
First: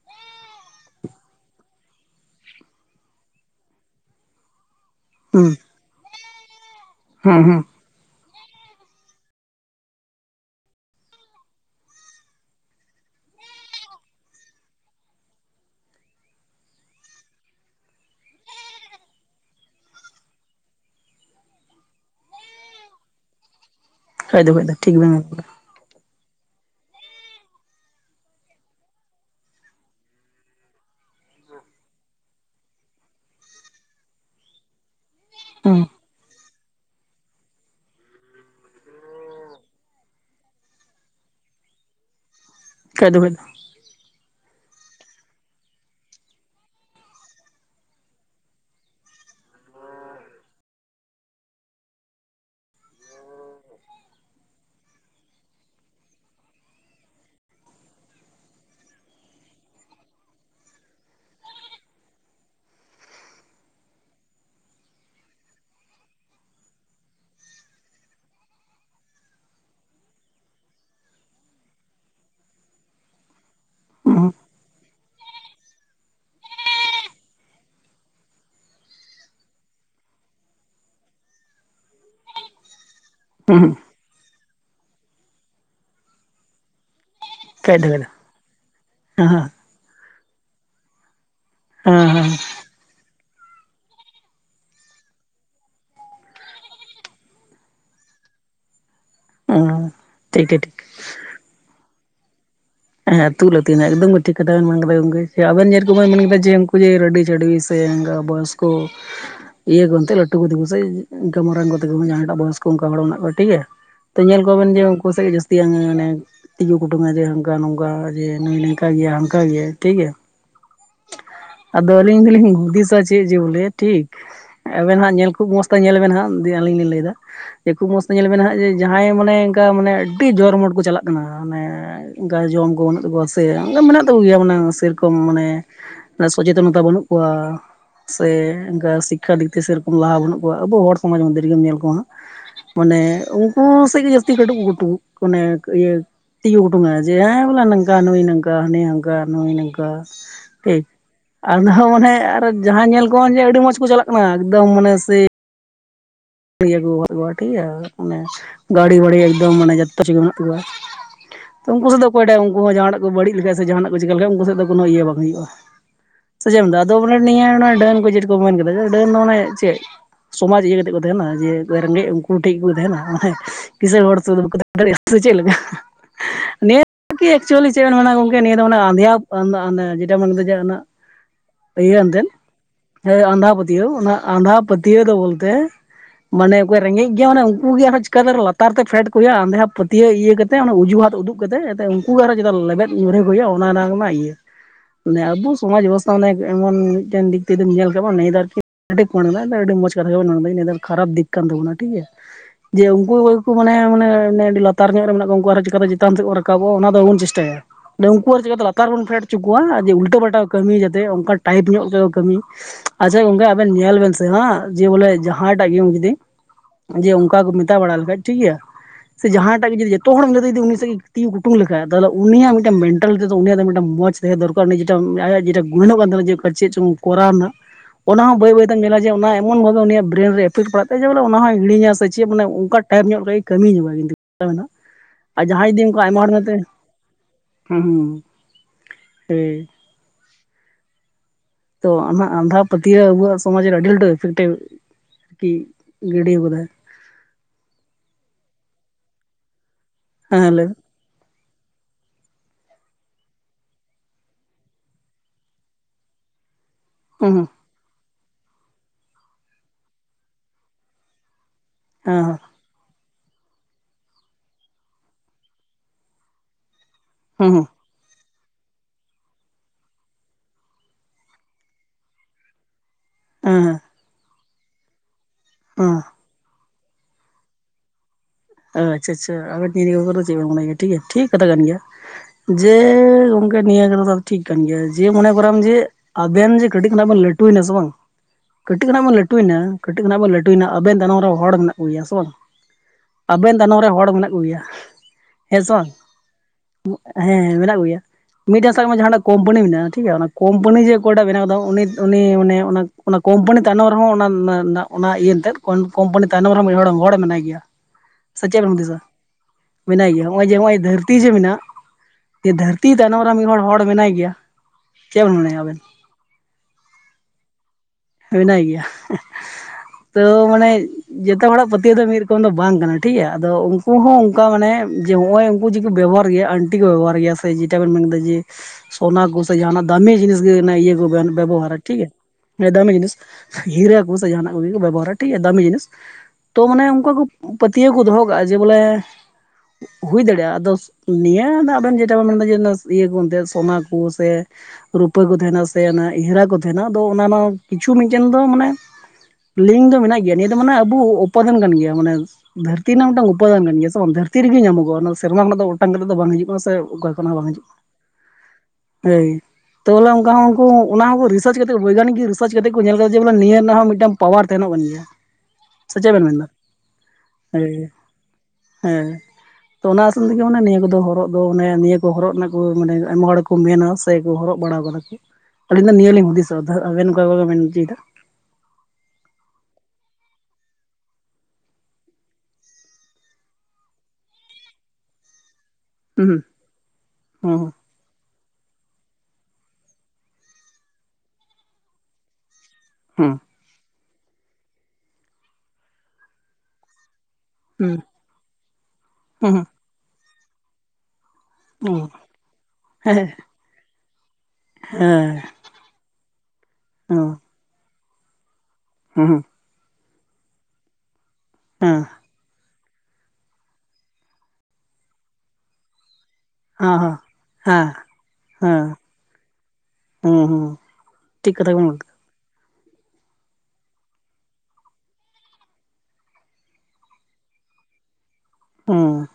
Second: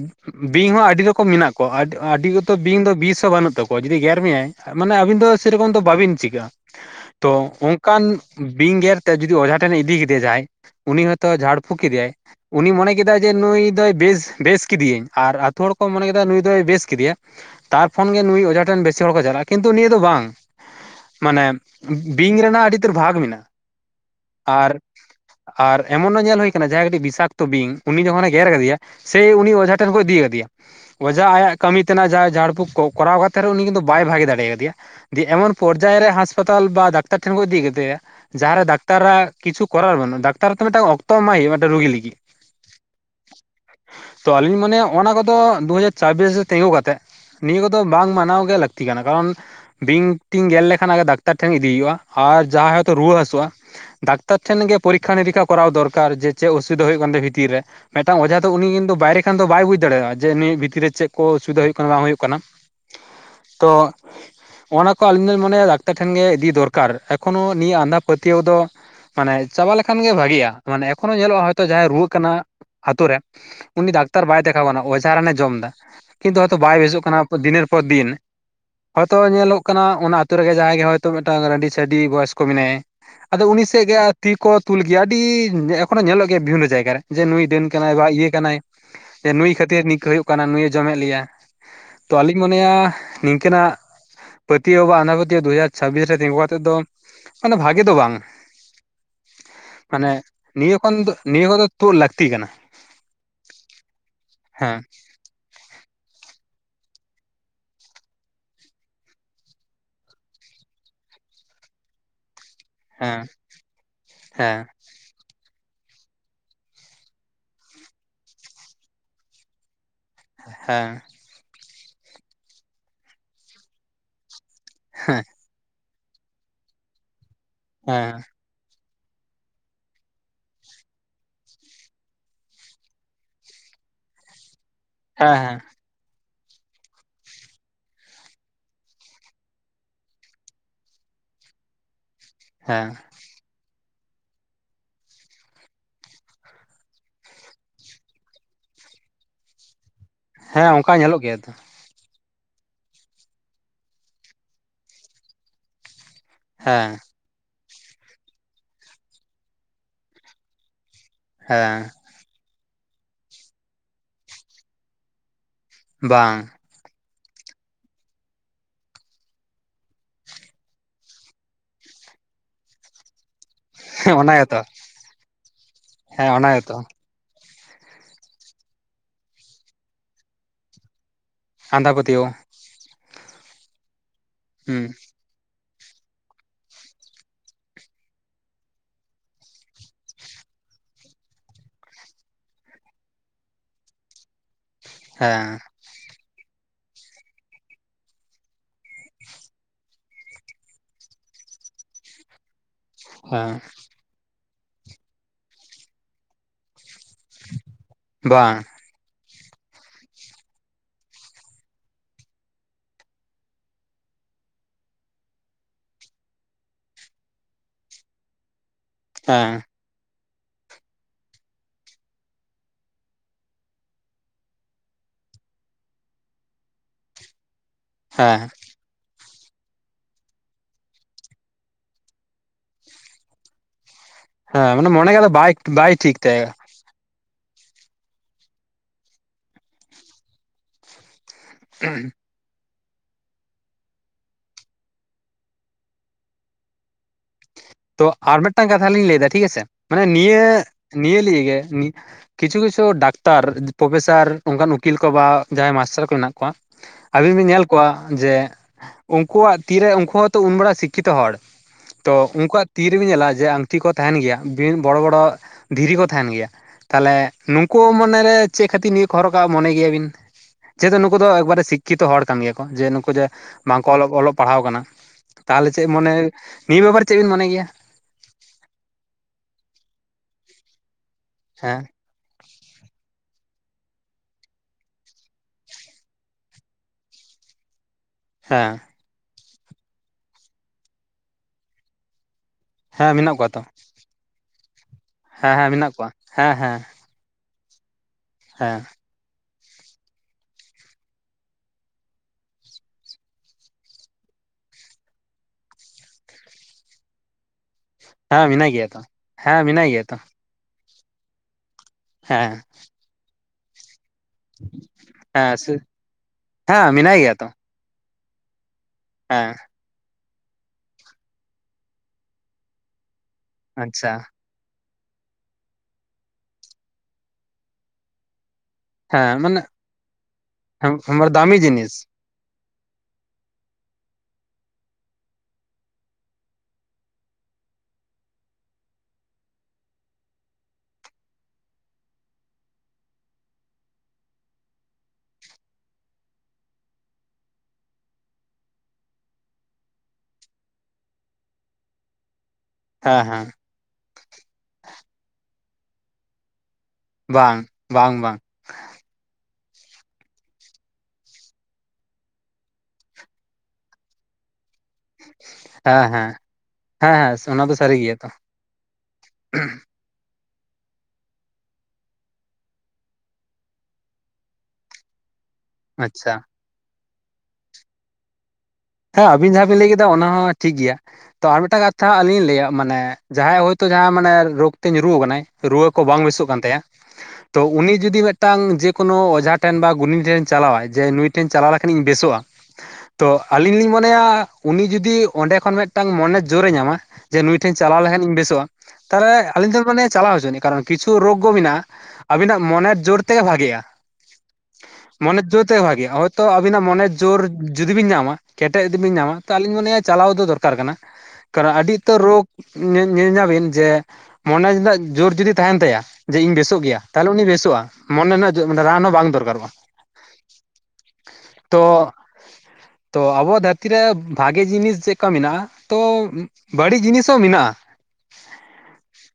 Speaker 2: ᱵᱤᱧ ᱦᱚᱸ ᱟᱹᱰᱤ ᱨᱚᱠᱚᱢ ᱢᱮᱱᱟᱜ ᱠᱚᱣᱟ ᱟᱹᱰᱤ ᱜᱮᱛᱚ ᱵᱤᱧ ᱫᱚ ᱵᱤᱥ ᱦᱚᱸ ᱵᱟᱹᱱᱩᱜ ᱛᱟᱠᱚᱣᱟ ᱡᱩᱫᱤ ᱜᱮᱨ ᱢᱮᱭᱟᱭ ᱢᱟᱱᱮ ᱟᱵᱤᱱ᱾ ᱫᱚ
Speaker 1: ᱦᱩᱸ
Speaker 2: ᱥᱮᱨᱚᱠᱚᱢ ᱫᱚ ᱵᱟᱹᱵᱤᱱ ᱪᱤᱠᱼᱟ ᱛᱚ
Speaker 1: ᱦᱩᱸ ᱦᱩᱸ
Speaker 2: ᱚᱱᱠᱟᱱ᱾ ᱵᱤᱧ ᱜᱮᱨ ᱛᱮ ᱡᱩᱫᱤ ᱚᱡᱷᱟ ᱴᱷᱮᱱᱮ ᱤᱫᱤ ᱠᱮᱫᱮᱟᱭ ᱡᱟᱦᱟᱸᱭ ᱩᱱᱤ ᱦᱚᱭᱛᱳ ᱡᱷᱟᱲ ᱯᱷᱩᱸ ᱠᱮᱫᱮᱭᱟᱭ᱾ ᱩᱱᱤ ᱢᱚᱱᱮ ᱠᱮᱫᱟᱭ ᱡᱮ ᱱᱩᱭ ᱫᱚᱭ ᱵᱮᱥ ᱵᱮᱥ ᱠᱮᱫᱮᱧ ᱟᱨ ᱟᱛᱩ ᱦᱚᱲ ᱠᱚ ᱢᱚᱱᱮ ᱠᱮᱫᱟ ᱱᱩᱭ ᱫᱚᱭ ᱵᱮᱥ ᱠᱮᱫᱮᱭᱟ᱾ ᱛᱟᱨ ᱯᱷᱚᱱ ᱜᱮ ᱱᱩᱭ ᱚᱡᱷᱟ ᱴᱷᱮᱱ ᱵᱮᱥᱤ ᱦᱚᱲ ᱠᱚ ᱪᱟᱞᱟᱜᱼᱟ ᱠᱤᱱᱛᱩ ᱱᱤᱭᱟᱹ ᱫᱚ ᱵᱟᱝ᱾ ᱢᱟᱱᱮ ᱵᱤᱧ ᱨᱮᱱᱟᱜ ᱟᱹᱰᱤ ᱩᱛᱟᱹᱨ ᱵᱷᱟᱜᱽ
Speaker 1: ᱠᱷᱟᱡ ᱫᱚ
Speaker 2: ᱢᱮᱱᱟᱜᱼᱟ
Speaker 1: ᱠᱷᱟᱡ
Speaker 2: ᱟᱨ᱾
Speaker 1: ᱫᱚ ᱴᱷᱤᱠ ᱵᱮᱱ ᱢᱮᱱ
Speaker 2: ᱟᱨ ᱮᱢᱚᱱ ᱱᱚᱣᱟ ᱧᱮᱞ ᱦᱩᱭ ᱠᱟᱱᱟ ᱡᱟᱦᱟᱸᱭ ᱠᱟᱹᱴᱤᱡ ᱵᱤᱥᱟᱠᱛᱚ ᱵᱤᱝ ᱩᱱᱤ ᱡᱚᱠᱷᱚᱱᱮ ᱜᱮᱨ ᱟᱠᱟᱫᱮᱭᱟ᱾ ᱥᱮᱭ ᱩᱱᱤ ᱚᱡᱷᱟ ᱴᱷᱮᱱ ᱠᱚ ᱤᱫᱤ ᱠᱟᱫᱮᱭᱟ᱾ ᱚᱡᱟ ᱟᱭᱟᱜ ᱠᱟᱹᱢᱤ ᱛᱮᱱᱟᱜ ᱡᱟᱦᱟ ᱡᱷᱟᱲ ᱯᱷᱩᱠ ᱠᱚᱨᱟᱣ ᱠᱟᱛᱮᱫ ᱨᱮᱦᱚ ᱩᱱᱤ ᱠᱤᱱᱛᱩ ᱵᱟᱭ ᱵᱷᱟᱜᱮ ᱫᱟᱲᱮᱭᱟᱫᱮᱭᱟ᱾ ᱫᱤᱭᱮ ᱮᱢᱚᱱ ᱯᱚᱨᱡᱟᱭ ᱨᱮ ᱦᱟᱸᱥᱯᱟᱛᱟᱞ ᱵᱟ ᱰᱟᱠᱛᱟᱨ ᱴᱷᱮᱱ ᱠᱚ ᱤᱫᱤ ᱠᱟᱫᱮᱭᱟ᱾ ᱡᱟᱦᱟᱸ ᱨᱮ ᱰᱟᱠᱛᱟᱨᱟᱜ ᱠᱤᱪᱩ ᱠᱚᱨᱟᱨ ᱵᱟᱹᱱᱩᱜ ᱰᱟᱛᱟᱨ ᱛᱚ ᱢᱤᱫᱴᱟᱝ ᱚᱠᱛᱚ ᱮᱢᱟᱭ ᱦᱩᱭᱩᱜᱼᱟ ᱢᱤᱫᱴᱮᱱ ᱨᱩᱜᱤ ᱞᱟᱹᱜᱤᱫᱤ᱾
Speaker 1: [inaudible]
Speaker 2: ᱛᱚ ᱟᱹᱞᱤᱧ ᱢᱟᱱᱮᱭᱟ ᱚᱱᱟ ᱠᱚᱫᱚ ᱫᱩ ᱦᱟᱡᱟᱨ ᱪᱷᱟᱵᱵᱤᱥ ᱨᱮ ᱛᱤᱸᱜᱩ ᱠᱟᱛᱮᱜ᱾ ᱱᱤᱭᱟᱹ ᱠᱚᱫᱚ ᱵᱟᱝ ᱢᱟᱱᱟᱣ ᱜᱮ ᱞᱟᱹᱠᱛᱤ ᱠᱟᱱᱟ ᱠᱟᱨᱚᱱ᱾ ᱵᱤᱧ ᱴᱤᱧ ᱜᱮᱨ ᱞᱮᱠᱷᱟᱱ ᱰᱟᱠᱛᱟᱨ ᱴᱷᱮᱱ ᱤᱫᱤ ᱦᱩᱭᱩᱜᱼᱟ ᱟᱨ ᱡᱟᱦᱟᱸ ᱦᱚᱭᱛᱳ ᱨᱩᱣᱟᱹ ᱦᱟᱹᱥᱩᱜᱼᱟ᱾ ᱰᱟᱠᱛᱟᱨ ᱴᱷᱮᱱ ᱜᱮ ᱯᱚᱨᱤᱠᱠᱷᱟ ᱱᱤᱨᱤᱠᱠᱷᱟ ᱠᱚᱨᱟᱣ ᱫᱚᱨᱠᱟᱨ ᱡᱮ ᱪᱮᱫ ᱚᱥᱩᱵᱤᱫᱟ ᱦᱩᱭᱩᱜ ᱠᱟᱱ ᱛᱟᱭᱟ ᱵᱷᱤᱛᱤᱨ ᱨᱮ᱾ ᱢᱤᱫᱴᱟᱝ ᱚᱡᱷᱟ ᱫᱚ ᱩᱱᱤ ᱠᱤᱱᱛᱩ ᱵᱟᱭᱨᱮ ᱠᱷᱟᱱ ᱫᱚ ᱵᱟᱭ ᱵᱩᱡᱽ ᱫᱟᱲᱮᱭᱟᱜᱼᱟ ᱡᱮ ᱱᱤᱭᱟᱹ ᱵᱷᱤᱛᱤᱨ ᱨᱮ ᱪᱮᱫ ᱠᱚ ᱚᱥᱩᱵᱤᱫᱷᱟ ᱦᱩᱭᱩᱜ ᱠᱟᱱᱟ ᱵᱟᱝ ᱦᱩᱭᱩᱜ ᱠᱟᱱᱟ᱾ [inaudible] ᱛᱚ ᱚᱱᱟ ᱠᱚ ᱟᱹᱞᱤᱧ ᱞᱤᱧ ᱢᱚᱱᱮᱭᱟ ᱰᱟᱠᱛᱟᱨ ᱴᱷᱮᱱ ᱜᱮ ᱤᱫᱤ ᱫᱚᱨᱠᱟᱨ ᱮᱠᱷᱚᱱᱳ᱾ ᱱᱤᱭᱟᱹ ᱟᱸᱫᱷᱟ ᱯᱟᱹᱛᱭᱟᱹᱣ ᱫᱚ᱾ ᱢᱟᱱᱮ ᱪᱟᱵᱟ ᱞᱮᱠᱷᱟᱱ ᱜᱮ ᱵᱷᱟᱜᱤᱜᱼᱟ ᱢᱟᱱᱮ ᱮᱠᱷᱚᱱᱳ ᱧᱮᱞᱚᱜᱼᱟᱭ ᱡᱟᱦᱟᱸᱭ ᱨᱩᱣᱟᱹᱜ ᱠᱟᱱᱟ ᱟᱛᱳ ᱨᱮ᱾ ᱩᱱᱤ ᱰᱟᱠᱛᱟᱨ
Speaker 1: ᱦᱩᱸ
Speaker 2: ᱵᱟᱭ ᱫᱮᱠᱷᱟᱣᱱᱟ ᱚᱡᱟ ᱨᱟᱱᱮ ᱡᱚᱢ ᱮᱫᱟ᱾ ᱠᱤᱱᱛᱩ ᱦᱚᱭᱛᱳ ᱵᱟᱭ ᱵᱮᱥᱚᱜ ᱠᱟᱱᱟ ᱫᱤᱱᱮᱨ ᱯᱚᱨ ᱫᱤᱱ᱾ ᱦᱚᱭᱛᱳ ᱧᱮᱞᱚᱜ ᱠᱟᱱᱟ ᱚᱱᱟ ᱟᱛᱳ ᱨᱮᱜᱮ ᱡᱟᱦᱟᱸᱭ ᱜᱮ ᱦᱳᱭᱛᱳ ᱢᱤᱫᱴᱟᱝ ᱨᱟᱺᱰᱤ ᱪᱷᱟᱹᱵᱭᱤ ᱵᱚᱭᱚᱥᱼᱼ ᱠᱚ ᱢᱮᱱᱟᱭᱟ ᱟᱫᱚ ᱩᱱᱤ
Speaker 1: ᱦᱩᱸ
Speaker 2: ᱥᱮᱫ ᱜᱮ ᱛᱤ ᱠᱚ ᱛᱩᱞ ᱜᱮᱭᱟ ᱟᱹᱰᱤ ᱮᱠᱷᱚᱱᱳ ᱧᱮᱞᱚᱜ ᱜᱮᱭᱟ ᱵᱤᱵᱷᱤᱱᱱᱚ ᱡᱟᱭᱜᱟ ᱨᱮ᱾ ᱡᱮ ᱱᱩᱭ ᱫᱟᱹᱱ
Speaker 1: ᱠᱷᱟᱡ ᱫᱚ ᱠᱷᱟᱡ ᱫᱚ
Speaker 2: ᱠᱟᱱᱟᱭ ᱵᱟ
Speaker 1: ᱦᱮᱸ
Speaker 2: ᱤᱭᱟᱹ ᱠᱟᱱᱟᱭ
Speaker 1: ᱦᱮᱸ
Speaker 2: ᱱᱩᱭ ᱠᱷᱟᱹᱛᱤᱨ ᱱᱤᱝᱠᱟᱹ ᱦᱩᱭᱩᱜ ᱠᱟᱱᱟ ᱱᱩᱭᱮ ᱡᱚᱢᱮᱫ ᱞᱮᱭᱟ᱾ ᱛᱚ
Speaker 1: ᱦᱮᱸ ᱦᱮᱸ
Speaker 2: ᱟᱹᱞᱤᱧ ᱢᱚᱱᱮᱭᱟ ᱱᱤᱝᱠᱟᱹᱱᱟᱜᱼᱼ ᱯᱟᱹᱛᱭᱟᱹᱣ ᱵᱟ ᱟᱱᱫᱷᱟ ᱯᱟᱹᱛᱭᱟᱹᱣ ᱫᱩᱦᱟᱡᱟᱨ ᱪᱷᱟᱵᱤᱥ ᱨᱮ ᱛᱤᱜᱩ ᱠᱟᱛᱮᱫ ᱫᱚ ᱢᱟᱱᱮ ᱵᱷᱟᱜᱮ ᱫᱚ ᱵᱟᱝ
Speaker 1: ᱦᱮᱸ
Speaker 2: ᱢᱟᱱᱮ
Speaker 1: ᱴᱷᱤᱠ ᱴᱷᱤᱠ ᱴᱷᱤᱠ
Speaker 2: ᱱᱤᱭᱟᱹ ᱠᱷᱚᱱ ᱫᱚ ᱱᱤᱭᱟᱹ ᱠᱚᱫᱚ ᱮᱠᱴᱩ ᱞᱟᱹᱠᱛᱤ ᱠᱟᱱᱟ ᱾
Speaker 1: ᱦᱮ ᱛᱩᱜ ᱞᱟᱠᱛᱤ ᱠᱟᱱᱟ ᱮᱫᱚᱢ ᱜᱮ ᱴᱷᱤᱠ ᱠᱟᱛᱷᱟ ᱵᱮᱱ ᱢᱮᱱ ᱠᱟᱫᱟ ᱜᱚᱢᱠᱮ᱾ ᱟᱵᱮᱱ ᱡᱮᱨᱚᱠᱚᱢ ᱵᱮᱱ ᱢᱮᱱ ᱠᱮᱫᱟ ᱡᱮ ᱩᱱᱠᱩ ᱡᱮ ᱨᱟᱹᱰᱤ ᱪᱟᱹᱰᱩᱭ ᱥᱮ ᱵᱚᱭᱚᱥ ᱠᱚ᱾ ᱤᱭᱟᱹ ᱠᱚ ᱮᱱᱛᱮ ᱞᱟᱹᱴᱩ ᱠᱚᱛᱮ ᱠᱚ ᱥᱮ ᱤᱱ ᱢᱟᱨᱟᱝ ᱠᱚᱛᱮ ᱠᱚ ᱡᱟᱦᱟᱸᱭ ᱴᱟᱜ ᱵᱚᱭ ᱚᱱᱠᱟ ᱦᱚᱲ
Speaker 2: ᱦᱮᱸ
Speaker 1: ᱢᱮᱱᱟᱜ ᱠᱚᱣᱟ ᱴᱷᱤᱠ ᱜᱮᱭᱟ ᱛᱚ ᱧᱮᱞ
Speaker 2: ᱦᱮᱸ
Speaker 1: ᱠᱚᱵᱮᱱ ᱡᱮ ᱩᱱᱠᱩ ᱥᱮᱡ ᱜᱮ ᱡᱟᱹᱥᱛᱤ ᱛᱤ ᱠᱩ ᱠᱩᱴᱩᱝᱟ ᱡᱮ ᱱᱚᱝᱠᱟ ᱡᱮ ᱱᱩᱭ ᱱᱝᱠᱟ ᱜᱮᱭᱟ ᱦᱟᱱᱠᱟ ᱜᱮᱭᱟ ᱴᱷᱤᱠ ᱜᱮᱭᱟ ᱾
Speaker 2: ᱦᱮᱸ᱾
Speaker 1: ᱟᱫᱚ ᱟᱹᱞᱤᱧ ᱫᱚᱞᱤᱧ ᱦᱩᱫᱤᱥᱟ ᱪᱮᱫ ᱡᱮ ᱵᱚᱞᱮ ᱴᱷᱤᱠ ᱟᱵᱮᱱ ᱦᱟᱸᱜ ᱧᱮᱞ ᱠᱷᱩᱵ ᱢᱚᱸᱡᱽ ᱛᱮ ᱧᱮᱞ ᱵᱮᱱ ᱦᱟᱸᱜ ᱟᱞᱤᱧ ᱞᱤᱧ ᱞᱟᱹᱭ ᱮᱫᱟ ᱡᱮ ᱠᱷᱩᱵ
Speaker 2: ᱦᱮᱸ
Speaker 1: ᱢᱚᱸᱡᱽ ᱛᱮ
Speaker 2: ᱦᱮᱸ
Speaker 1: ᱧᱮᱞ ᱵᱮᱱ ᱦᱟᱸᱜ ᱡᱮ ᱡᱟᱦᱟᱸᱭ ᱢᱟᱱᱮ ᱚᱱᱠᱟ ᱢᱟᱱᱮ ᱟᱹᱰᱤ ᱡᱳᱨ ᱢᱳᱴ ᱠᱚ ᱪᱟᱞᱟᱜ ᱠᱟᱱᱟ ᱢᱟᱱᱮ ᱚᱱᱠᱟ ᱡᱚᱢ ᱠᱚ ᱵᱟᱹᱱᱩᱜ ᱛᱟᱠᱚᱣᱟ ᱥᱮ ᱚᱱᱠᱟ ᱢᱮᱱᱟᱜ ᱛᱟᱠᱚ ᱜᱮᱭᱟ ᱢᱟᱱᱮ ᱥᱮᱨᱚᱠᱚᱢ
Speaker 2: ᱦᱮᱸ ᱦᱮᱸ
Speaker 1: ᱢᱟᱱᱮ ᱥᱚᱪᱮᱛᱚᱱᱚᱛᱟ ᱵᱟᱹᱱᱩᱜ ᱠᱚᱣᱟ ᱾ ᱥᱮ ᱚᱱᱠᱟ ᱥᱤᱠᱷᱟ ᱫᱤᱠᱛᱮ ᱥᱮᱨᱚᱠᱚᱢ ᱞᱟᱦᱟ ᱵᱟᱱᱩᱜ ᱠᱚᱣᱟ ᱟᱵᱚ ᱦᱚᱲ ᱥᱚᱢᱟᱡᱽ ᱢᱚᱫᱽᱫᱷᱮ ᱨᱮᱜᱮ ᱧᱮᱞ ᱠᱚᱣᱟ ᱦᱟᱸᱜ ᱾
Speaker 2: ᱦᱮᱸ
Speaker 1: ᱢᱟᱱᱮ ᱩᱱᱠᱩ ᱥᱮᱡ ᱜᱮ ᱡᱟᱹᱥᱛᱤ ᱠᱟᱹᱴᱩ ᱠᱟᱹᱴᱩ ᱢᱟᱱᱮ ᱤᱭᱟᱹ ᱛᱤᱭᱳᱴ ᱾ ᱛᱩ ᱡᱮ ᱵᱚᱞᱟ ᱱᱟᱝᱠᱟ ᱱᱩᱭ ᱱᱟᱝᱠᱟ ᱦᱟᱱᱤ ᱦᱟᱝᱠᱟ ᱱᱩᱭ ᱱᱟᱝᱠᱟ
Speaker 2: ᱦᱮᱸ
Speaker 1: ᱴᱷᱤᱠ
Speaker 2: ᱚᱱᱠᱟ ᱧᱮᱞᱚᱜ ᱜᱮᱭᱟ ᱛᱚ
Speaker 1: ᱟᱨᱦᱚᱸ ᱢᱟᱱᱮ ᱟᱨᱚ ᱡᱟᱦᱟᱸ ᱧᱮᱞ ᱠᱚᱢ ᱡᱮ ᱟᱹᱰᱤ ᱢᱚᱸᱡᱽ ᱠᱚ ᱪᱟᱞᱟᱜ ᱠᱟᱱᱟ ᱮᱠᱫᱚᱢ ᱢᱟᱱᱮ ᱥᱮ ᱟᱹᱜᱩ
Speaker 2: ᱦᱮᱸ
Speaker 1: ᱟᱠᱟᱫ ᱠᱚᱣᱟ ᱴᱷᱤᱠ ᱜᱮᱭᱟ ᱢᱟᱱᱮ ᱜᱟᱹᱲᱤ ᱵᱟᱹᱲᱤ ᱮᱠᱫᱚᱢ ᱢᱟᱱᱮ ᱡᱚᱛᱚ ᱠᱤᱪᱷᱩ ᱢᱮᱱᱟᱜ ᱛᱟᱠᱚᱣᱟ ᱾ ᱛᱚ
Speaker 2: ᱦᱮᱸ
Speaker 1: ᱩᱱᱠᱩ ᱥᱮᱫ ᱫᱚ ᱚᱠᱚᱭᱴᱟᱜ ᱩᱱᱠᱩ ᱦᱚᱸ ᱡᱟᱦᱟᱱᱟᱜ ᱠᱚ ᱵᱟᱹᱲᱤᱡ ᱞᱮᱠᱟᱱ ᱥᱮ ᱡᱟᱦᱟᱱᱟᱜ ᱠᱚ ᱪᱤᱠᱟ ᱞᱮᱠᱷᱟᱡ ᱩᱱᱠᱩ ᱥᱮᱫ ᱫᱚ ᱠᱚᱱᱳ ᱤᱭᱟᱹ ᱵᱟᱝ ᱦᱩᱭᱩᱜᱼᱟ ᱾
Speaker 2: ᱵᱟᱝ᱾
Speaker 1: ᱪᱮᱫ ᱮᱢ ᱟᱫᱚ ᱵᱚᱞᱮ ᱱᱤᱭᱟᱹ ᱰᱟᱹᱱ ᱠᱚ ᱪᱮᱫ ᱠᱚ ᱢᱮᱱ ᱠᱮᱫᱟ ᱰᱟᱹᱱ ᱫᱚ ᱢᱟᱱᱮ ᱪᱮᱫ ᱥᱚᱢᱟᱡᱽ ᱤᱭᱟᱹ ᱠᱟᱛᱮ ᱠᱚ ᱛᱟᱦᱮᱱᱟ ᱡᱮ ᱨᱮᱸᱜᱮᱡ ᱩᱱᱠᱩ ᱴᱷᱮᱱ ᱜᱮ ᱠᱚ ᱛᱟᱦᱮᱱᱟ ᱚᱱᱮ ᱠᱤᱥᱟᱹᱲ
Speaker 2: ᱦᱮᱸ
Speaker 1: ᱦᱚᱲ
Speaker 2: ᱚᱱᱟ
Speaker 1: ᱛᱩᱞᱩᱡ ᱵᱟᱠᱚ
Speaker 2: ᱜᱮᱛᱚ
Speaker 1: ᱥᱮ ᱪᱮᱫ ᱞᱮᱠᱟ?
Speaker 2: ᱦᱮᱸ ᱚᱱᱟ ᱜᱮᱛᱚ
Speaker 1: [inaudible] ᱟᱨᱠᱤ ᱮᱠᱪᱩᱭᱮᱞᱤ ᱪᱮᱫ ᱵᱮᱱ ᱢᱮᱱᱟ ᱜᱚᱢᱠᱮ ᱱᱤᱭᱟᱹ ᱫᱚ ᱟᱸᱫᱷᱟ ᱡᱮᱴᱟ ᱢᱟᱱᱮ ᱫᱚ ᱡᱮ
Speaker 2: ᱟᱸᱫᱷᱟ
Speaker 1: ᱤᱭᱟᱹ
Speaker 2: ᱯᱟᱹᱛᱭᱟᱹᱣ
Speaker 1: ᱮᱱᱛᱮᱫ ᱦᱮᱸ ᱟᱸᱫᱷᱟ ᱯᱟᱹᱛᱭᱟᱹᱣ ᱚᱱᱟ ᱟᱸᱫᱷᱟ
Speaker 2: ᱦᱩᱸ
Speaker 1: ᱯᱟᱹᱛᱭᱟᱹᱣ ᱫᱚ ᱵᱚᱞᱛᱮ ᱢᱟᱱᱮ ᱚᱠᱚᱭ ᱨᱮᱸᱜᱮᱡ ᱜᱮᱭᱟ ᱢᱟᱱᱮ ᱩᱱᱠᱩ ᱜᱮ ᱟᱨᱚᱸ ᱪᱤᱠᱟᱛᱮ ᱞᱟᱛᱟᱨ ᱛᱮ ᱯᱷᱮᱰ ᱠᱚ ᱦᱩᱭᱩᱜ-ᱟ ᱟᱸᱫᱷᱟ ᱯᱟᱹᱛᱭᱟᱹ ᱤᱭᱟᱹ ᱠᱟᱛᱮ ᱾ ᱮᱱᱛᱮ ᱚᱱᱟ ᱩᱡᱩ ᱦᱟᱛ ᱩᱫᱩᱜ ᱠᱟᱛᱮᱫ ᱮᱱᱛᱮ ᱩᱱᱠᱩ ᱜᱮ ᱟᱨᱚ ᱡᱮᱫᱟ ᱞᱮᱵᱮᱫ ᱧᱩᱨᱦᱩ ᱠᱚ ᱦᱩᱭᱩᱜᱼᱟ ᱚᱱᱟ ᱨᱮᱱᱟᱜ ᱤᱭᱟᱹ᱾
Speaker 2: [unintelligible]
Speaker 1: ᱢᱟᱱᱮ ᱟᱵᱩ ᱥᱚᱢᱟᱡ ᱵᱮᱵᱚᱥᱷᱟ ᱮᱢᱚᱱ ᱢᱤᱫᱴᱮᱱ ᱫᱤᱠ ᱛᱤᱭᱮᱢ ᱧᱮᱞ ᱠᱮᱫ ᱟᱨᱠᱤ ᱢ ᱟᱹᱰᱤ ᱢᱚᱡᱽ ᱠᱟᱛᱷᱟ ᱜᱮ ᱢᱮᱱᱫᱟ ᱱ [inaudible] ᱠᱷᱟᱨᱟᱯ ᱫᱤᱠ ᱠᱟᱱ ᱛᱟᱵᱚᱱᱟ ᱴᱷᱤᱠ ᱜᱮᱭᱟ ᱡᱮ ᱩᱱᱠᱩ ᱚᱠᱚᱭ
Speaker 2: ᱦᱮᱸ
Speaker 1: ᱠᱚ ᱢᱟᱱᱮ ᱢᱟᱱᱮ ᱟᱰᱤ ᱞᱟ ᱛᱟᱨ ᱧᱚᱜ ᱨᱮ ᱢᱮᱱᱟᱜ ᱠᱚ ᱩᱱᱠᱩ ᱟᱨᱚ ᱪᱤᱠᱟᱛᱮ ᱪᱮᱛᱟᱱ ᱥᱮᱫ ᱠᱚ ᱨᱟᱠᱟᱵᱚᱜᱼᱟ ᱚᱱᱟ ᱫᱚ ᱵᱟᱵᱚᱱ ᱪᱮᱥᱴᱟᱭᱟ ᱩᱱᱠᱩᱣᱟᱜ
Speaker 2: ᱵᱟᱝ
Speaker 1: ᱪᱤᱠᱟᱛᱮ ᱞᱟᱛᱟᱨ ᱞᱟᱛᱟᱨ ᱵᱚᱱ ᱯᱷᱮᱰ ᱪᱚ ᱠᱚᱣᱟ ᱡᱮ ᱩᱞᱴᱟᱹ ᱯᱟᱞᱴᱟᱣ ᱠᱟᱹᱢᱤ ᱡᱟᱛᱮ ᱚᱱᱠᱟ ᱴᱟᱭᱤᱯ ᱧᱚᱜ ᱦᱚᱪᱚ ᱠᱚ ᱠᱟᱹᱢᱤ ᱟᱪᱷᱟ ᱜᱚᱝᱠᱮ ᱟᱵᱮᱱ ᱧᱮᱞ ᱵᱮᱱ ᱥᱮ ᱦᱟᱜ ᱡᱮ ᱵᱚᱞᱮ ᱡᱟᱦᱟ ᱡᱟᱦᱟᱸᱴᱟᱜ ᱜᱮ ᱡᱩᱫᱤ ᱡᱮ ᱚᱱᱠᱟ ᱠᱚ ᱢᱮᱛᱟ ᱵᱟᱲᱟ ᱞᱮᱠᱷᱟᱡ ᱴᱷᱤᱠ ᱜᱮᱭᱟ ᱥᱮ
Speaker 2: ᱦᱮᱸ
Speaker 1: ᱡᱟᱦᱟᱸᱴᱟᱜ ᱜᱮ ᱡᱩᱫᱤ ᱡᱚᱛᱚ ᱦᱚᱲᱮᱢ ᱞᱟᱹᱭᱟ ᱡᱩᱫᱤ ᱩᱱᱤ ᱥᱮ ᱛᱤ ᱠᱩᱴᱩᱝ ᱞᱮᱠᱷᱡ ᱛᱟᱦᱚᱞᱮ ᱩᱱᱤᱭᱟᱜ ᱢᱤᱫᱴᱮᱱ ᱢᱮᱱᱴᱟᱞ ᱛᱚ ᱩᱱᱤᱭᱟᱜ ᱫᱚ ᱢᱤᱫᱴᱟᱝ ᱢᱚᱡᱽ ᱥᱮ ᱫᱚᱨᱠᱟᱨ ᱩᱱᱤ ᱡᱮᱴᱟ ᱟᱭᱟᱜ ᱡᱮᱴᱟ ᱜᱩᱱᱟᱹᱱᱚᱜ ᱠᱟᱱ ᱛᱟᱦᱮᱱᱟ ᱡᱮ ᱪᱮᱫ ᱪᱚᱝ ᱠᱚᱨᱟᱣ ᱱᱟᱦᱟᱜ᱾
Speaker 2: [unintelligible]
Speaker 1: ᱚᱱᱟ ᱦᱚᱸ ᱵᱟᱹᱭ ᱵᱟᱹᱭᱛᱮᱢ ᱧᱮᱞᱟ ᱡᱮ ᱚᱱᱟ ᱮᱢᱚᱱ ᱵᱷᱟᱵᱮ ᱩᱱᱟᱜ ᱾ ᱵᱨᱮᱱ ᱨᱮ ᱮᱯᱷᱮᱠᱴ ᱯᱟᱲᱟᱜ ᱛᱟᱭᱟ ᱡᱮ ᱵᱚᱞᱮ ᱚᱱᱟ ᱦᱚᱸ ᱦᱤᱲᱤᱧᱟ ᱥᱮ ᱪᱮᱫ ᱢᱟᱱᱮ ᱚᱱᱠᱟ ᱴᱟᱭᱤᱢ ᱧᱚᱜ ᱨᱮᱭ ᱠᱟᱹᱢᱤ ᱧᱚᱜᱼᱟ ᱠᱤᱱᱛᱩ ᱾
Speaker 2: ᱦᱮᱸ ᱢᱟᱱᱮ ᱢᱚᱱᱮ ᱜᱮ ᱟᱫᱚ
Speaker 1: [unintelligible] ᱟᱨ
Speaker 2: ᱵᱟᱭ
Speaker 1: ᱡᱟᱦᱟᱸᱭ ᱡᱩᱫᱤ
Speaker 2: ᱵᱟᱭ
Speaker 1: ᱚᱱᱠᱟ
Speaker 2: ᱴᱷᱤᱠ
Speaker 1: ᱟᱭᱢᱟ
Speaker 2: ᱛᱟᱭᱟ
Speaker 1: ᱦᱚᱲᱟᱛᱮ ᱦᱩᱸᱦᱩᱸ, ᱮᱸ᱾ ᱛᱚ, ᱟᱢᱟᱜ ᱟᱸᱫᱷᱟ ᱯᱟᱹᱛᱭᱟᱹᱣ ᱟᱵᱚᱣᱟᱜ ᱥᱚᱢᱟᱡᱽ ᱨᱮ ᱟᱹᱰᱤ ᱞᱟᱹᱴᱩ ᱮᱯᱷᱮᱠᱴᱮ ᱟᱨᱠᱤ ᱜᱤᱰᱤ ᱟᱠᱟᱫᱟᱭ᱾
Speaker 2: ᱛᱚ ᱟᱨ ᱢᱮᱫᱴᱟᱝ ᱠᱟᱛᱷᱟ ᱞᱤᱧ ᱞᱟᱹᱭᱫᱟ ᱴᱷᱤᱠ ᱟᱪᱷᱮ ᱢᱟᱱᱮ ᱱᱤᱭᱟᱹ
Speaker 1: ᱦᱮᱸ ᱞᱟᱹᱭ
Speaker 2: ᱱᱤᱭᱟᱹ ᱞᱤᱭᱮ ᱜᱮ᱾ ᱠᱤᱪᱷᱩ ᱠᱤᱪᱷᱩ ᱰᱟᱠᱛᱟᱨ, ᱯᱨᱚᱯᱷᱮᱥᱟᱨ, ᱚᱝᱠᱟᱱ ᱩᱠᱤᱞ ᱠᱚ ᱵᱟ ᱡᱟᱦᱟᱸᱭ ᱢᱟᱥᱴᱟᱨ ᱠᱚ ᱢᱮᱱᱟᱜ ᱠᱚᱣᱟ᱾
Speaker 1: ᱦᱮᱸ
Speaker 2: ᱟᱹᱵᱤᱱ ᱵᱤᱱ ᱧᱮᱞ ᱠᱚᱣᱟ ᱡᱮ ᱩᱝᱠᱩᱣᱟᱜ ᱛᱤᱨᱮ, ᱩᱝᱠᱩ ᱦᱚᱸᱛᱚ ᱩᱱ ᱵᱚᱲᱟ ᱥᱤᱠᱠᱷᱤᱛᱚ ᱦᱚᱲ᱾
Speaker 1: ᱦᱮᱸ
Speaker 2: ᱛᱚ
Speaker 1: ᱦᱮᱸ
Speaker 2: ᱩᱝᱠᱩᱣᱟᱜ ᱛᱤ ᱨᱮᱵᱮᱱ ᱧᱮᱞᱟ ᱡᱮ ᱟᱝᱴᱤ ᱠᱚ ᱛᱟᱸᱦᱮᱱ ᱜᱮᱭᱟ, ᱵᱤᱻ ᱵᱚᱲᱚ ᱵᱚᱲᱚ ᱫᱷᱤᱨᱤ ᱠᱚ ᱛᱟᱸᱦᱮᱱ ᱜᱮᱭᱟ᱾ ᱛᱟᱦᱞᱮ
Speaker 1: ᱦᱮᱸ
Speaker 2: ᱱᱩᱠᱩ ᱢᱚᱱᱮᱨᱮ ᱪᱮᱫ ᱠᱷᱟᱹᱛᱤᱨ ᱱᱤᱭᱟᱹ ᱠᱚ ᱦᱚᱨᱚᱜ ᱠᱟᱜ-ᱟ ᱢᱚᱱᱮ ᱜᱮᱭᱟᱵᱤᱱ? ᱡᱮᱦᱮᱛᱩ ᱱᱩᱠᱩ ᱫᱚ ᱮᱠᱵᱟᱨᱮ ᱥᱤᱠᱠᱷᱤᱛᱚ ᱦᱚᱲ ᱠᱟᱱ ᱜᱮᱭᱟ ᱠᱚ ᱡᱮ ᱱᱩᱠᱩ ᱫᱚ
Speaker 1: ᱦᱮᱸ
Speaker 2: ᱵᱟᱝᱠᱚ ᱚᱞᱚᱜ ᱯᱟᱲᱦᱟᱣ ᱠᱟᱱᱟ, ᱛᱟᱦᱞᱮ ᱪᱮᱫ
Speaker 1: ᱦᱮᱸ
Speaker 2: ᱢᱟᱱᱮ ᱱᱤᱭᱟᱹ ᱵᱮᱯᱟᱨ ᱪᱮᱫ ᱵᱤᱱ ᱢᱚᱱᱮᱭ ᱜᱮᱭᱟ?
Speaker 1: ᱟᱪᱪᱷᱟ ᱟᱪᱪᱷᱟ, ᱟᱨ ᱱᱤᱭᱟᱹ ᱠᱚᱨᱮ ᱪᱮᱫ ᱵᱤᱱ ᱢᱚᱱᱮᱭ ᱜᱮᱭᱟ, ᱴᱷᱤᱠ ᱜᱮᱭᱟ ᱴᱷᱤᱠ ᱠᱟᱛᱷᱟ ᱠᱟᱱ ᱜᱮᱭᱟ?
Speaker 2: ᱦᱮᱸ
Speaker 1: ᱡᱮ, ᱜᱚᱝᱠᱮ ᱱᱤᱭᱟᱹ ᱠᱚᱨ ᱫᱚ ᱴᱷᱤᱠ ᱠᱟᱱ ᱜᱮᱭᱟ᱾ ᱡᱮ, ᱢᱚᱱᱮ ᱠᱚᱨᱟᱢ ᱡᱮ ᱟᱵᱮᱱ ᱡᱮ ᱠᱟᱹᱴᱤᱡ ᱠᱷᱚᱱᱟᱜ ᱵᱮᱱ ᱞᱟᱹᱴᱩᱭᱮᱱᱟ ᱥᱮ ᱵᱟᱝ?
Speaker 2: ᱦᱮᱸ
Speaker 1: ᱠᱟᱹᱴᱤᱡ ᱠᱷᱚᱱᱟᱜ ᱵᱮᱱ ᱞᱟᱹᱴᱩᱭᱱᱟ, ᱠᱟᱹᱴᱤᱡ ᱠᱷᱚᱱᱟᱜ ᱵᱮᱱ ᱞᱟᱹᱴᱩᱭᱱᱟ ᱟᱵᱮᱱ ᱛᱟᱭᱱᱚᱢ ᱨᱮ ᱦᱚᱲ ᱢᱮᱱᱟᱜ ᱠᱚᱜᱮᱭᱟ ᱥᱮ ᱵᱟᱝ?
Speaker 2: ᱦᱮᱸ ᱢᱮᱱᱟᱜ ᱠᱚᱣᱟ
Speaker 1: ᱟᱵᱮᱱ
Speaker 2: ᱛᱚ
Speaker 1: ᱛᱟᱭᱱᱚᱢ ᱨᱮ ᱦᱚᱲ ᱢᱮᱱᱟᱜ ᱠᱚᱜᱮᱭᱟ ᱦᱮᱸ ᱥᱮ ᱵᱟᱝ?
Speaker 2: ᱢᱮᱱᱟᱜ ᱠᱚᱣᱟ ᱦᱮᱸ ᱦᱮᱸ
Speaker 1: ᱦᱮᱸ ᱦᱮᱸ ᱢᱮᱱᱟᱜ ᱠᱚᱜᱮᱭᱟ᱾ ᱢᱤᱫᱴᱮᱝ
Speaker 2: ᱦᱮᱸ
Speaker 1: ᱥᱟᱵ ᱠᱟᱜᱢᱮ ᱡᱟᱸᱦᱟᱱᱟᱜ ᱠᱳᱢᱯᱟᱱᱤ ᱢᱮᱱᱟᱜ-ᱟ ᱴᱷᱤᱠ ᱜᱮᱭᱟ, ᱚᱱᱟ ᱠᱳᱢᱯᱟᱱᱤ ᱡᱮ ᱚᱠᱚᱭᱴᱟᱜ ᱵᱮᱣᱟᱣ ᱠᱟᱫᱟ ᱩᱱᱤ ᱩᱱᱤ ᱢᱟᱱᱮ ᱚᱱᱟ ᱠᱳᱢᱯᱟᱱᱤ ᱛᱟᱭᱱᱚᱢ ᱨᱮᱦᱚᱸ ᱚᱱᱟ ᱚᱱᱟ ᱤᱭᱟᱹ ᱮᱱᱛᱮᱫ ᱠᱳᱢᱯᱟᱱᱤ ᱛᱟᱭᱱᱚᱢ ᱨᱮᱦᱚᱸ ᱢᱤᱫ ᱦᱚᱲ ᱦᱚᱲ ᱦᱚᱲ ᱢᱮᱱᱟᱭ ᱜᱮᱭᱟ᱾ ᱥᱮ
Speaker 2: ᱦᱮᱸ
Speaker 1: ᱪᱮᱫ
Speaker 2: ᱢᱮᱱᱟᱭ
Speaker 1: ᱵᱮᱱ
Speaker 2: ᱜᱮᱭᱟ
Speaker 1: ᱦᱩᱫᱤᱥᱟ?
Speaker 2: ᱛᱚ ᱦᱮᱸ
Speaker 1: ᱢᱮᱱᱟᱭ
Speaker 2: ᱛᱚ
Speaker 1: ᱜᱮᱭᱟ᱾ ᱱᱚᱜ-ᱚᱭ ᱡᱮ ᱱᱚᱜ-ᱚᱭ ᱫᱷᱟᱹᱨᱛᱤ ᱡᱮ ᱢᱮᱱᱟᱜ,
Speaker 2: ᱦᱮᱸ
Speaker 1: ᱫᱷᱟᱹᱨᱛᱤ ᱛᱟᱭᱱᱚᱢ ᱨᱮ ᱢᱤᱫ ᱦᱚᱲ, ᱦᱚᱲ ᱢᱮᱱᱟᱭ ᱜᱮᱭᱟ᱾ ᱪᱮᱫ ᱵᱮᱱ
Speaker 2: ᱦᱮᱸ
Speaker 1: ᱢᱚᱱᱮᱭᱟ
Speaker 2: ᱥᱮ,
Speaker 1: ᱟᱵᱮᱱ
Speaker 2: ᱦᱮᱸ ᱢᱮᱱᱟᱭ ᱜᱮᱭᱟ ᱛᱚ᱾
Speaker 1: ᱢᱮᱱᱟᱭ ᱜᱮᱭᱟ᱾
Speaker 2: ᱦᱮᱸ᱾
Speaker 1: ᱛᱟᱹᱣ ᱢᱟᱱᱮ ᱡᱚᱛᱚ ᱦᱚᱲᱟᱜ ᱯᱟᱹᱛᱭᱟᱹᱣ ᱫᱚ ᱢᱤᱫ ᱨᱚᱠᱚᱢ ᱫᱚ ᱵᱟᱝ ᱠᱟᱱᱟ ᱴᱷᱤᱠᱜᱮᱭᱟ᱾ ᱟᱫᱚ ᱩᱝᱠᱩ
Speaker 2: ᱟᱪᱪᱷᱟ
Speaker 1: ᱦᱚᱸ ᱚᱝᱠᱟ ᱢᱟᱱᱮ ᱡᱮ ᱦᱚᱸᱜ-ᱚᱭ ᱩᱝᱠᱩ ᱡᱮᱠᱚ ᱵᱮᱵᱚᱦᱟᱨ ᱜᱮᱭᱟ ᱟᱱᱴᱤ ᱠᱚ ᱵᱮᱵᱚᱦᱟᱨ ᱜᱮᱭᱟ ᱥᱮ ᱡᱮᱴᱟ ᱵᱮᱱ ᱢᱮᱱ ᱠᱮᱫᱟ ᱡᱮ ᱥᱚᱱᱟ ᱠᱚ
Speaker 2: ᱦᱮᱸ
Speaker 1: ᱥᱮ
Speaker 2: ᱢᱟᱱᱮ
Speaker 1: ᱡᱟᱸᱦᱟᱱᱟᱜ ᱫᱟᱢᱤ ᱡᱤᱱᱤᱥ ᱜᱮ ᱚᱱᱟ ᱤᱭᱟᱹ ᱠᱚᱵᱮᱱ
Speaker 2: ᱫᱟᱢᱤ
Speaker 1: ᱵᱮᱵᱚᱦᱟᱨᱟ
Speaker 2: ᱡᱤᱱᱤᱥ
Speaker 1: ᱴᱷᱤᱠ ᱜᱮᱭᱟ? ᱦᱮᱸ ᱫᱟᱢᱤ ᱡᱤᱱᱤᱥ, ᱦᱤᱨᱟᱹ ᱠᱚᱥᱮ ᱡᱟᱸᱦᱱᱟᱜ ᱠᱚᱜᱮ ᱵᱮᱵᱚᱦᱟᱨᱟ ᱴᱷᱤᱠ ᱜᱮᱭᱟ ᱫᱟᱢᱤ ᱡᱤᱱᱤᱥ᱾ ᱛᱚ ᱢᱟᱱᱮ ᱚᱝᱠᱟ ᱠᱚ ᱯᱟᱹᱛᱭᱟᱹᱣ ᱠᱚ ᱫᱚᱦᱚ ᱠᱟᱜ-ᱟ ᱡᱮ ᱵᱚᱞᱮ ᱦᱩᱭ ᱫᱟᱲᱮᱭᱟᱜ-ᱟ, ᱟᱫᱚ ᱱᱤᱭᱟᱹ ᱫᱚ ᱟᱵᱮᱱ ᱡᱮᱴᱟ ᱵᱮᱱ ᱢᱮᱱᱫᱟ ᱡᱮ ᱤᱭᱟᱹ ᱠᱚ ᱮᱱᱛᱮᱫ ᱥᱚᱱᱟ ᱠᱚ ᱥᱮ ᱨᱩᱯᱟᱹ ᱠᱚ ᱛᱮᱦᱮᱱᱟ ᱥᱮ ᱚᱱᱟ ᱦᱤᱨᱟ ᱠᱚ ᱛᱟᱦᱮᱱᱟ ᱟᱫᱚ ᱚᱱᱟ ᱠᱤᱪᱷᱩ ᱢᱤᱫᱴᱮᱱ ᱫᱚ ᱢᱟᱱᱮ ᱞᱤᱝᱠ ᱫᱚ ᱢᱮᱱᱟᱜ ᱜᱮᱭᱟ ᱱᱤᱭᱟᱹ ᱫᱚ ᱢᱟᱱᱮ ᱟᱵᱚ ᱩᱯᱟᱫᱟᱱ ᱠᱟᱱ ᱜᱮᱭᱟ ᱢᱟᱱᱮ᱾ ᱫᱷᱟᱹᱨᱛᱤ ᱨᱮᱱᱟᱝ
Speaker 2: ᱦᱮᱸ
Speaker 1: ᱢᱤᱫᱴᱟᱝ
Speaker 2: ᱦᱮᱸ
Speaker 1: ᱩᱯᱟᱫᱟᱱ ᱠᱟᱱ ᱜᱮᱭᱟ ᱥᱮ ᱵᱟᱝ, ᱫᱷᱟᱹᱨᱛᱤ ᱨᱮᱜᱮ ᱧᱟᱢᱚᱜ-ᱟ᱾ ᱚᱱᱟ ᱥᱮᱨᱢᱟ ᱨᱮᱱᱟᱜ ᱫᱚ ᱚᱴᱟᱝ ᱠᱟ ᱠᱟᱛᱮᱫ ᱫᱚ ᱵᱟᱝ ᱦᱤᱡᱩᱜ-ᱟ ᱠᱟᱱᱟ ᱥᱮ ᱚᱠᱟ ᱚᱱᱟ ᱦᱚᱸ ᱵᱟᱝ ᱦᱤᱡᱩᱜ-ᱟ᱾
Speaker 2: ᱵᱟᱝ ᱵᱟᱝ
Speaker 1: ᱮᱭ, ᱛᱚ ᱚᱱᱮ ᱚᱝᱠᱟ ᱦᱚᱸ ᱩᱱᱠᱩ ᱚᱱᱟ ᱦᱚᱸᱠᱩ ᱨᱤᱥᱟᱨᱪ ᱠᱟᱛᱮ ᱵᱳᱭᱜᱟᱱᱤᱠ ᱜᱤ ᱨᱤᱥ ᱥᱟᱪ ᱠᱟᱛᱮ ᱠᱚ ᱧᱮᱞ ᱠᱟᱫᱟ ᱡᱮ ᱵᱚᱞᱮ ᱱᱤᱭᱟᱹ ᱨᱮᱱᱟᱜ ᱦᱚᱸ ᱢᱤᱫᱴᱟᱝ ᱯᱟᱣᱟᱨ ᱛᱟᱦᱮᱱᱚᱜ ᱠᱟᱱ ᱜᱮᱭᱟ᱾
Speaker 2: ᱦᱮᱸ
Speaker 1: ᱥᱮ ᱪᱮᱫ ᱵᱮᱱ
Speaker 2: ᱦᱮᱸ
Speaker 1: ᱢᱮᱱᱫᱟ?
Speaker 2: ᱦᱮᱸ ᱚᱱᱟ
Speaker 1: ᱦᱮᱸ
Speaker 2: ᱫᱚ ᱥᱟᱹᱨᱤ ᱜᱮᱭᱟ ᱛᱚ
Speaker 1: ᱦᱮᱸ᱾ ᱛᱚ ᱚᱱᱟ ᱛᱮᱜᱮ ᱚᱱᱮ ᱱᱤᱭᱟᱹ ᱠᱚᱫᱚ ᱦᱚᱨᱚᱜ ᱫᱚ ᱚᱱᱮ ᱱᱤᱭᱟᱹ ᱠᱚ ᱦᱚᱨᱚᱜ ᱨᱮᱱᱟᱜ ᱠᱚ ᱢᱟᱱᱮ ᱟᱭᱢᱟ ᱦᱚᱲ ᱠᱚ ᱢᱮᱱᱟ ᱥᱮᱠᱚ ᱦᱚᱨᱚᱜ ᱵᱟᱲᱟᱣ ᱠᱟᱫᱟ᱾ ᱟᱞᱤᱧ ᱫᱚ ᱱᱤᱭᱟᱹᱞᱤᱧ
Speaker 2: ᱟᱪᱪᱷᱟ
Speaker 1: ᱦᱩᱫᱤᱥᱚᱜ-ᱟ᱾ ᱟᱵᱮᱱ ᱚᱠᱟ ᱠᱚᱫᱚ ᱵᱮᱱ ᱤᱭᱟᱹᱭᱫᱟ?
Speaker 2: ᱦᱮᱸ ᱟᱵᱤᱱ ᱡᱟᱦᱟᱸ ᱵᱤᱱ ᱞᱟᱹᱭ ᱠᱮᱫᱟ ᱚᱱᱟ ᱦᱚᱸ ᱴᱷᱤᱠ ᱜᱮᱭᱟ᱾ ᱛᱚ ᱟᱨ ᱢᱤᱫᱴᱟᱝ ᱠᱟᱛᱷᱟ ᱟᱞᱤᱧ ᱞᱤᱧ ᱞᱟᱹᱭᱟ ᱢᱟᱱᱮ, ᱡᱟᱦᱟᱸᱭ ᱦᱳᱭᱛᱳ ᱡᱟᱦᱟᱸ ᱢᱟᱱᱮ ᱨᱳᱜ ᱛᱮ ᱧᱩᱨᱩ ᱠᱟᱱᱟᱭ ᱨᱩᱣᱟᱹ ᱠᱚ ᱵᱟᱝ
Speaker 1: ᱦᱩᱸ
Speaker 2: ᱵᱮᱥᱚᱜ ᱠᱟᱱ ᱛᱟᱭᱟ
Speaker 1: ᱦᱩᱸ
Speaker 2: ᱛᱚ ᱩᱱᱤ ᱡᱩᱫᱤ ᱢᱮᱫ ᱢᱮᱫᱴᱟᱝ ᱡᱮ ᱠᱳᱱᱳ ᱚᱡᱷᱟ ᱴᱷᱮᱱ ᱵᱟ ᱜᱩᱱᱤ ᱴᱷᱮᱱ ᱪᱟᱞᱟᱣᱟᱭ ᱡᱮ ᱱᱩᱭ ᱴᱷᱮᱱ ᱪᱟᱞᱟᱣ ᱞᱮᱠᱷᱟᱱ ᱤᱧ ᱵᱮᱥᱚᱜ-ᱟ᱾ ᱛᱚ
Speaker 1: ᱦᱩᱸ
Speaker 2: ᱟᱹᱞᱤᱧ ᱞᱤᱧ ᱢᱚᱱᱮᱭᱟ ᱩᱱᱤ ᱡᱩᱫᱤ ᱚᱸᱰᱮ ᱠᱷᱚᱱ ᱢᱮᱫᱴᱟᱝ ᱢᱚᱱᱮ ᱡᱳᱨᱮ ᱧᱟᱢᱟ᱾ ᱡᱮ ᱱᱩᱭ ᱴᱷᱮᱱ ᱪᱟᱞᱟᱣ ᱞᱮᱠᱷᱟᱱᱤᱧ ᱵᱮᱥᱚᱜ-ᱟ᱾ ᱛᱟᱦᱞᱮ
Speaker 1: ᱦᱩᱸ
Speaker 2: ᱟᱞᱤᱧ ᱫᱚ ᱢᱟᱱᱮ ᱪᱟᱞᱟᱣ ᱦᱚᱪᱚ ᱱᱤᱡ ᱠᱟᱨᱚᱱ ᱠᱤᱪᱷᱩ ᱨᱳᱜ ᱠᱚ ᱢᱮᱱᱟᱜ-ᱟ
Speaker 1: ᱦᱩᱸ ᱦᱩᱸ
Speaker 2: ᱟᱹᱵᱤᱱᱟᱜ ᱢᱚᱱᱮᱨ
Speaker 1: ᱦᱮᱸ ᱦᱮᱸ
Speaker 2: ᱡᱳᱨᱛᱮᱜᱮ ᱵᱷᱟᱜᱮᱜ-ᱟ᱾ ᱢᱚᱱᱮ ᱡᱳᱨ ᱛᱮᱜᱮ ᱵᱷᱟᱜᱮ-ᱟ ᱦᱚᱭᱛᱚ ᱟᱵᱤᱱᱟᱜ ᱢᱚᱱᱮ ᱡᱳᱨ
Speaker 1: ᱦᱩᱸ
Speaker 2: ᱡᱩᱫᱤ ᱵᱮᱱ ᱧᱟᱢᱟ ᱠᱮᱴᱮᱡ ᱡᱩᱫᱤ ᱵᱤᱱ ᱧᱟᱢᱟ
Speaker 1: ᱦᱩᱸ
Speaker 2: ᱛᱚ ᱟᱹᱞᱤᱧ ᱢᱚᱱᱮᱭᱟ ᱪᱟᱞᱟᱣ ᱫᱚᱨᱠᱟᱨ ᱠᱟᱱᱟ ᱠᱟᱨᱚᱱ ᱟᱹᱰᱤ
Speaker 1: ᱦᱮᱸ ᱦᱮᱸ
Speaker 2: ᱩᱛᱟᱹᱨ ᱨᱳᱜᱽ ᱧᱮᱧᱟᱵᱤᱱ ᱡᱮ ᱢᱚᱱᱮᱹ ᱨᱮᱱᱟᱜ ᱡᱳᱨ ᱡᱩᱫᱤ ᱛᱟᱦᱮᱱ ᱛᱟᱭᱟ, ᱡᱮ ᱤᱧ ᱵᱮᱥᱚᱜ ᱜᱮᱭᱟ
Speaker 1: ᱦᱮᱸ
Speaker 2: ᱛᱟᱦᱚᱞᱮ ᱩᱱᱤ ᱵᱮᱥᱚᱜ-ᱟ
Speaker 1: ᱦᱮᱸ
Speaker 2: ᱢᱚᱱᱮ ᱨᱮᱱᱟᱜ
Speaker 1: ᱦᱮᱸ
Speaker 2: ᱨᱟᱱ ᱦᱚᱸ ᱵᱟᱝ ᱫᱚᱨᱠᱟᱨᱚᱜ-ᱟ᱾
Speaker 1: ᱦᱩᱸ ᱦᱩᱸ ᱴᱷᱤᱠ ᱠᱟᱛᱷᱟ
Speaker 2: ᱛᱚ ᱟᱵᱚᱣᱟᱜ ᱫᱷᱟᱹᱨᱛᱤ ᱨᱮ ᱵᱷᱟᱜᱮ ᱡᱤᱱᱤᱥ ᱪᱮᱜᱠᱟ ᱢᱤᱱᱟᱜ-ᱟ ᱛᱚ ᱵᱟᱹᱲᱤᱡ ᱡᱤᱱᱤᱥ ᱦᱚᱸ ᱢᱤᱱᱟᱜ-ᱟ᱾
Speaker 1: ᱦᱩᱸ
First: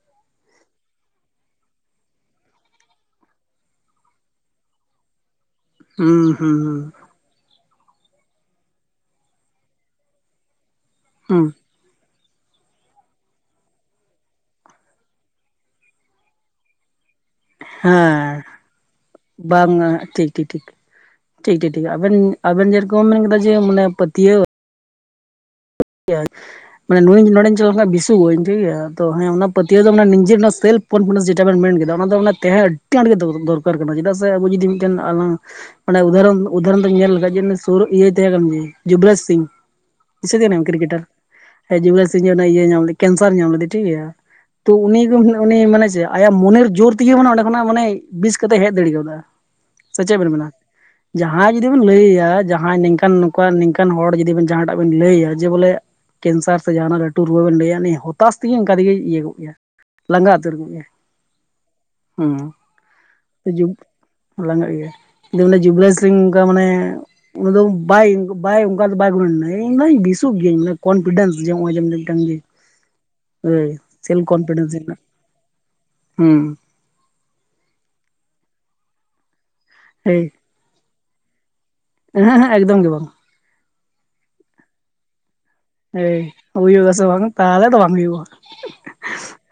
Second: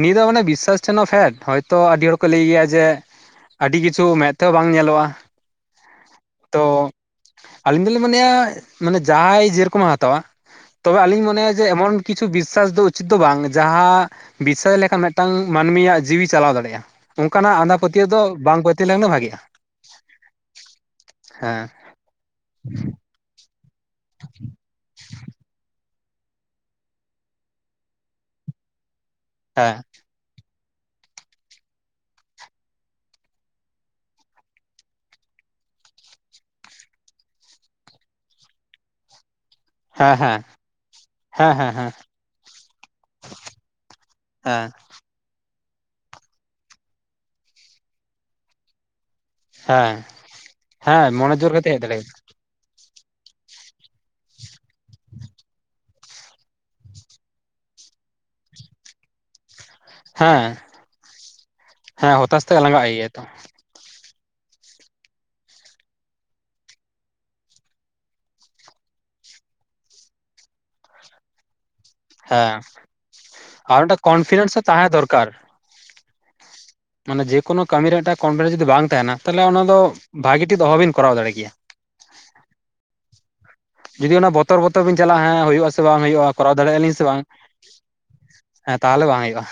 Speaker 2: ᱱᱤᱭᱟᱹ ᱫᱚ ᱢᱟᱱᱮ ᱵᱤᱥᱥᱟᱥ ᱴᱷᱮᱱᱟ ᱯᱷᱮᱰ ᱦᱚᱭᱛᱚ ᱟᱹᱰᱤ ᱦᱚᱲ ᱠᱚ ᱞᱟᱹᱭ ᱜᱮᱭᱟ ᱡᱮ ᱟᱹᱰᱤ ᱠᱤᱪᱷᱩ ᱢᱮᱫ ᱛᱮᱦᱚᱸ ᱵᱟᱝ ᱧᱮᱞᱚᱜ-ᱟ
Speaker 1: ᱦᱩᱸ ᱦᱩᱸ ᱦᱩᱸ
Speaker 2: ᱟᱞᱤᱧ ᱫᱚᱞᱤᱧ ᱢᱚᱱᱮᱭᱟ ᱢᱟᱱᱮ ᱡᱟᱦᱟᱸᱭ ᱡᱮ ᱨᱚᱠᱚᱢᱮ ᱦᱟᱛᱟᱣᱟ ᱛᱚᱵᱮ ᱟᱹᱞᱤᱧ
Speaker 1: ᱦᱩᱸ
Speaker 2: ᱢᱚᱱᱮᱭᱟ ᱡᱮ ᱮᱢᱚᱱ ᱠᱤᱪᱷᱩ ᱵᱤᱥᱥᱟᱥ ᱫᱚ ᱩᱪᱤᱛ ᱫᱚ ᱵᱟᱝ ᱡᱟᱦᱟᱸ ᱵᱤᱥᱥᱟᱥ ᱞᱮᱠᱷᱟᱱ ᱢᱤᱫᱴᱟᱝ ᱢᱟᱹᱱᱢᱤᱭᱟᱜ ᱡᱤᱣᱤ ᱪᱟᱞᱟᱣ ᱫᱟᱲᱮᱜ-ᱟ᱾ ᱚᱝᱠᱟᱱᱟᱜ ᱟᱸᱫᱷᱟ
Speaker 1: ᱦᱮᱸ
Speaker 2: ᱯᱟᱹᱛᱭᱟᱹᱣ ᱫᱚ ᱵᱟᱝ ᱯᱟᱹᱛᱭᱟᱹᱣ ᱞᱮᱱᱠᱷᱟ ᱜᱮ ᱵᱷᱟᱜᱮ-ᱟ᱾
Speaker 1: ᱵᱟᱝᱟ ᱴᱷᱤᱠ ᱴᱷᱤᱠ ᱴᱷᱤᱠ ᱴᱷᱤᱠ ᱴᱷᱤᱠ ᱴᱷᱤᱠ ᱟᱵᱮᱱ ᱟᱵᱮᱱ ᱡᱮᱨᱚᱠᱚᱢ ᱢᱮᱱ ᱠᱮᱫᱟ ᱡᱮ ᱢᱟᱱᱮ ᱯᱟᱹᱛᱭᱟᱹᱣ
Speaker 2: [inaudible]
Speaker 1: ᱢᱟᱱᱮ ᱱᱩᱭ ᱱᱚᱰᱮᱧ ᱪᱟᱞᱟᱣ ᱞᱮᱠᱷᱟᱱ ᱵᱤᱥᱩ ᱜᱟᱹᱧ ᱴᱷᱤᱠᱜᱮᱭᱟ ᱛᱚ ᱦᱮᱸ ᱚᱱᱟ ᱯᱟᱹᱛᱭᱟᱹᱣ ᱫᱚ ᱱᱤᱡᱮᱨ ᱨᱮᱱᱟᱜ ᱥᱮᱞᱯ ᱠᱚᱱᱯᱷᱤᱰᱮᱱᱥ ᱡᱮᱴᱟ ᱵᱮᱱ ᱢᱮᱱ ᱠᱮᱫᱟ ᱚᱱᱟ ᱫᱚ ᱚᱱᱟ ᱛᱮᱦᱮᱸ ᱟᱹᱰᱤ ᱟᱸᱴ ᱜᱮ ᱫᱚᱨᱠᱟᱨ ᱠᱟᱱᱟ, ᱪᱮᱫᱟᱜ ᱥᱮ ᱟᱵᱚ ᱡᱩᱫᱤ ᱢᱤᱫᱴᱮᱱ ᱟᱞᱟᱝ ᱚᱱᱟ ᱩᱫᱟᱦᱟᱨᱚᱱ ᱩᱫᱟᱦᱚᱨᱚᱱ ᱛᱮ ᱧᱮᱞ ᱞᱮᱠᱟᱱᱡ ᱡᱮ ᱥᱳᱨᱳ ᱤᱭᱟᱹᱭ ᱛᱟᱦᱮᱸ ᱠᱟᱱᱟ ᱡᱮ ᱡᱩᱵᱨᱟᱡ ᱥᱤᱝ
Speaker 2: ᱦᱮᱸ ᱦᱮᱸ᱾
Speaker 1: ᱠᱤᱨᱠᱮᱴᱟᱨ
Speaker 2: ᱦᱮᱸ ᱦᱮᱸ ᱦᱮᱸ
Speaker 1: ᱡᱤᱢᱱᱟ ᱥᱤᱢ ᱚᱱᱮ ᱤᱭᱟᱹ ᱧᱟᱢ ᱞᱮᱫᱭᱟ ᱠᱮᱱᱥᱟᱨ ᱧᱟᱢ ᱞᱮᱫᱮ ᱭᱟ ᱴᱷᱤᱠᱜ ᱜᱮᱭᱟᱱ
Speaker 2: ᱦᱮᱸ
Speaker 1: ᱛᱚ ᱩᱱᱤ ᱩᱱᱤ ᱢᱟᱱᱮ ᱪᱮᱜ ᱟᱭᱟᱜ ᱢᱚᱱᱮᱨ ᱡᱳᱨ ᱛᱮᱜᱮ ᱢᱟᱱᱮ ᱚᱸᱰᱮ ᱠᱷᱚᱱᱟᱜ ᱢᱟᱱᱮ ᱵᱤᱥ ᱠᱟᱛᱮ ᱦᱮᱡ ᱫᱟᱲᱮᱣᱫᱟ᱾ ᱥᱮ
Speaker 2: ᱦᱮᱸ
Speaker 1: ᱪᱮᱫ ᱵᱮᱱ ᱢᱮᱱᱟ
Speaker 2: ᱦᱮᱸ ᱢᱚᱱᱮ ᱡᱳᱨ
Speaker 1: ᱡᱟᱦᱟᱸᱭ
Speaker 2: ᱠᱟᱛᱮ ᱦᱮᱡ
Speaker 1: ᱡᱩᱫᱤᱢ
Speaker 2: ᱫᱟᱲᱮᱭᱟᱜᱼᱟ
Speaker 1: ᱞᱟᱹᱭᱟ ᱡᱟᱦᱟᱸᱭ ᱱᱤᱝᱠᱟᱱ ᱠᱚ ᱱᱤᱝᱠᱟᱱ ᱦᱚᱲ ᱡᱩᱫᱤ ᱵᱮᱱ ᱡᱟᱦᱟᱸᱴᱟᱜ ᱵᱮᱱ ᱞᱟᱹᱭ ᱭᱟ ᱡᱮ ᱵᱚᱞᱮ, ᱠᱮᱱᱥᱟᱨ ᱥᱮ ᱡᱟᱦᱟᱱᱟᱜ ᱞᱟᱹᱴᱩ ᱨᱩᱣᱟᱹ ᱵᱮᱱ ᱞᱟᱹᱭᱟ ᱦᱚᱛᱟᱥ ᱛᱮᱜᱮ ᱚᱱᱠᱟ ᱛᱮᱜᱮ ᱤᱭᱟᱹ ᱠᱚᱜ ᱠᱮᱭᱟ᱾ ᱞᱟᱸᱜᱟ ᱩᱛᱟᱹᱨ
Speaker 2: ᱦᱮᱸ
Speaker 1: ᱠᱚᱜ ᱠᱮᱭᱟ
Speaker 2: ᱦᱮᱸ ᱦᱚᱛᱟᱥ
Speaker 1: ᱦᱩᱸ
Speaker 2: ᱛᱮ ᱞᱟᱸᱜᱟᱜ ᱟᱭ ᱛᱚ
Speaker 1: ᱡᱩ ᱞᱟᱸᱟᱜ ᱜᱮᱭᱟ ᱡᱩᱵᱽᱞᱥᱝ ᱚᱝᱠᱟ ᱢᱟᱱᱮ ᱩᱱᱤ ᱫᱚ ᱵᱟᱭ ᱵᱟᱭ ᱚᱝᱠᱟ ᱫᱚ ᱵᱟᱭ ᱜᱩᱱᱟᱱᱟ ᱤᱧᱫᱚᱧ ᱵᱤᱥᱩᱜ ᱜᱤᱭᱟᱹᱟᱹᱧᱮ ᱠᱚᱱᱯᱷᱤᱰᱮᱱᱥ ᱡᱮ ᱱᱚ ᱡᱮ ᱡᱮ
Speaker 2: ᱦᱮᱸ,
Speaker 1: ᱦᱳᱭ
Speaker 2: ᱟᱨ ᱢᱤᱫᱴᱮᱱ
Speaker 1: ᱥᱮᱞᱯᱷ
Speaker 2: ᱠᱚᱱᱯᱷᱤᱰᱮᱱᱥ ᱦᱚᱸ ᱛᱟᱸᱦᱮ
Speaker 1: ᱨᱮᱱᱟᱜ
Speaker 2: ᱫᱚᱨᱠᱟᱨ᱾
Speaker 1: ᱦᱩᱸ
Speaker 2: ᱢᱟᱱᱮ ᱡᱮ ᱠᱳᱱᱳ ᱠᱟᱹᱢᱤ ᱨᱮ ᱢᱤᱫᱴᱟᱜ ᱠᱚᱱᱯᱷᱤᱰᱮᱱᱥ ᱡᱩᱫᱤ ᱵᱟᱝ ᱛᱟᱦᱮᱱᱟ ᱛᱟᱦᱞᱮ ᱚᱱᱟ ᱫᱚ ᱵᱷᱟᱜᱤ ᱴᱷᱤᱠ ᱫᱚ ᱚᱦᱚ ᱵᱤᱱ ᱠᱚᱨᱟᱣ ᱫᱟᱲᱮ ᱠᱮᱭᱟ᱾
Speaker 1: ᱮᱦᱮᱸ ᱮᱦᱮᱸ ᱮᱠᱫᱚᱢ ᱜᱮ ᱵᱟᱝ᱾
Speaker 2: ᱡᱩᱫᱤ ᱚᱱᱟ ᱵᱚᱛᱚᱨ ᱵᱚᱛᱚᱨ ᱵᱤᱱ ᱪᱟᱞᱟᱜ-ᱟ ᱦᱮᱸ ᱦᱩᱭᱩᱜ-ᱟ ᱥᱮ ᱵᱟᱝ
Speaker 1: ᱦᱳᱭ
Speaker 2: ᱦᱩᱭᱩᱜ-ᱟ, ᱠᱚᱨᱟᱣ ᱫᱟᱲᱮᱜ
Speaker 1: ᱦᱩᱭᱩᱜ
Speaker 2: ᱟᱞᱤᱧ ᱥᱮ
Speaker 1: ᱟᱥᱮ
Speaker 2: ᱵᱟᱝ
Speaker 1: ᱛᱟᱦᱚᱞᱮ ᱫᱚ ᱵᱟᱝ ᱦᱩᱭᱩᱜᱼᱟ
Speaker 2: ᱦᱮᱸ ᱛᱟᱦᱚᱞᱮ ᱵᱟᱝ ᱦᱩᱭᱩᱜ-ᱟ᱾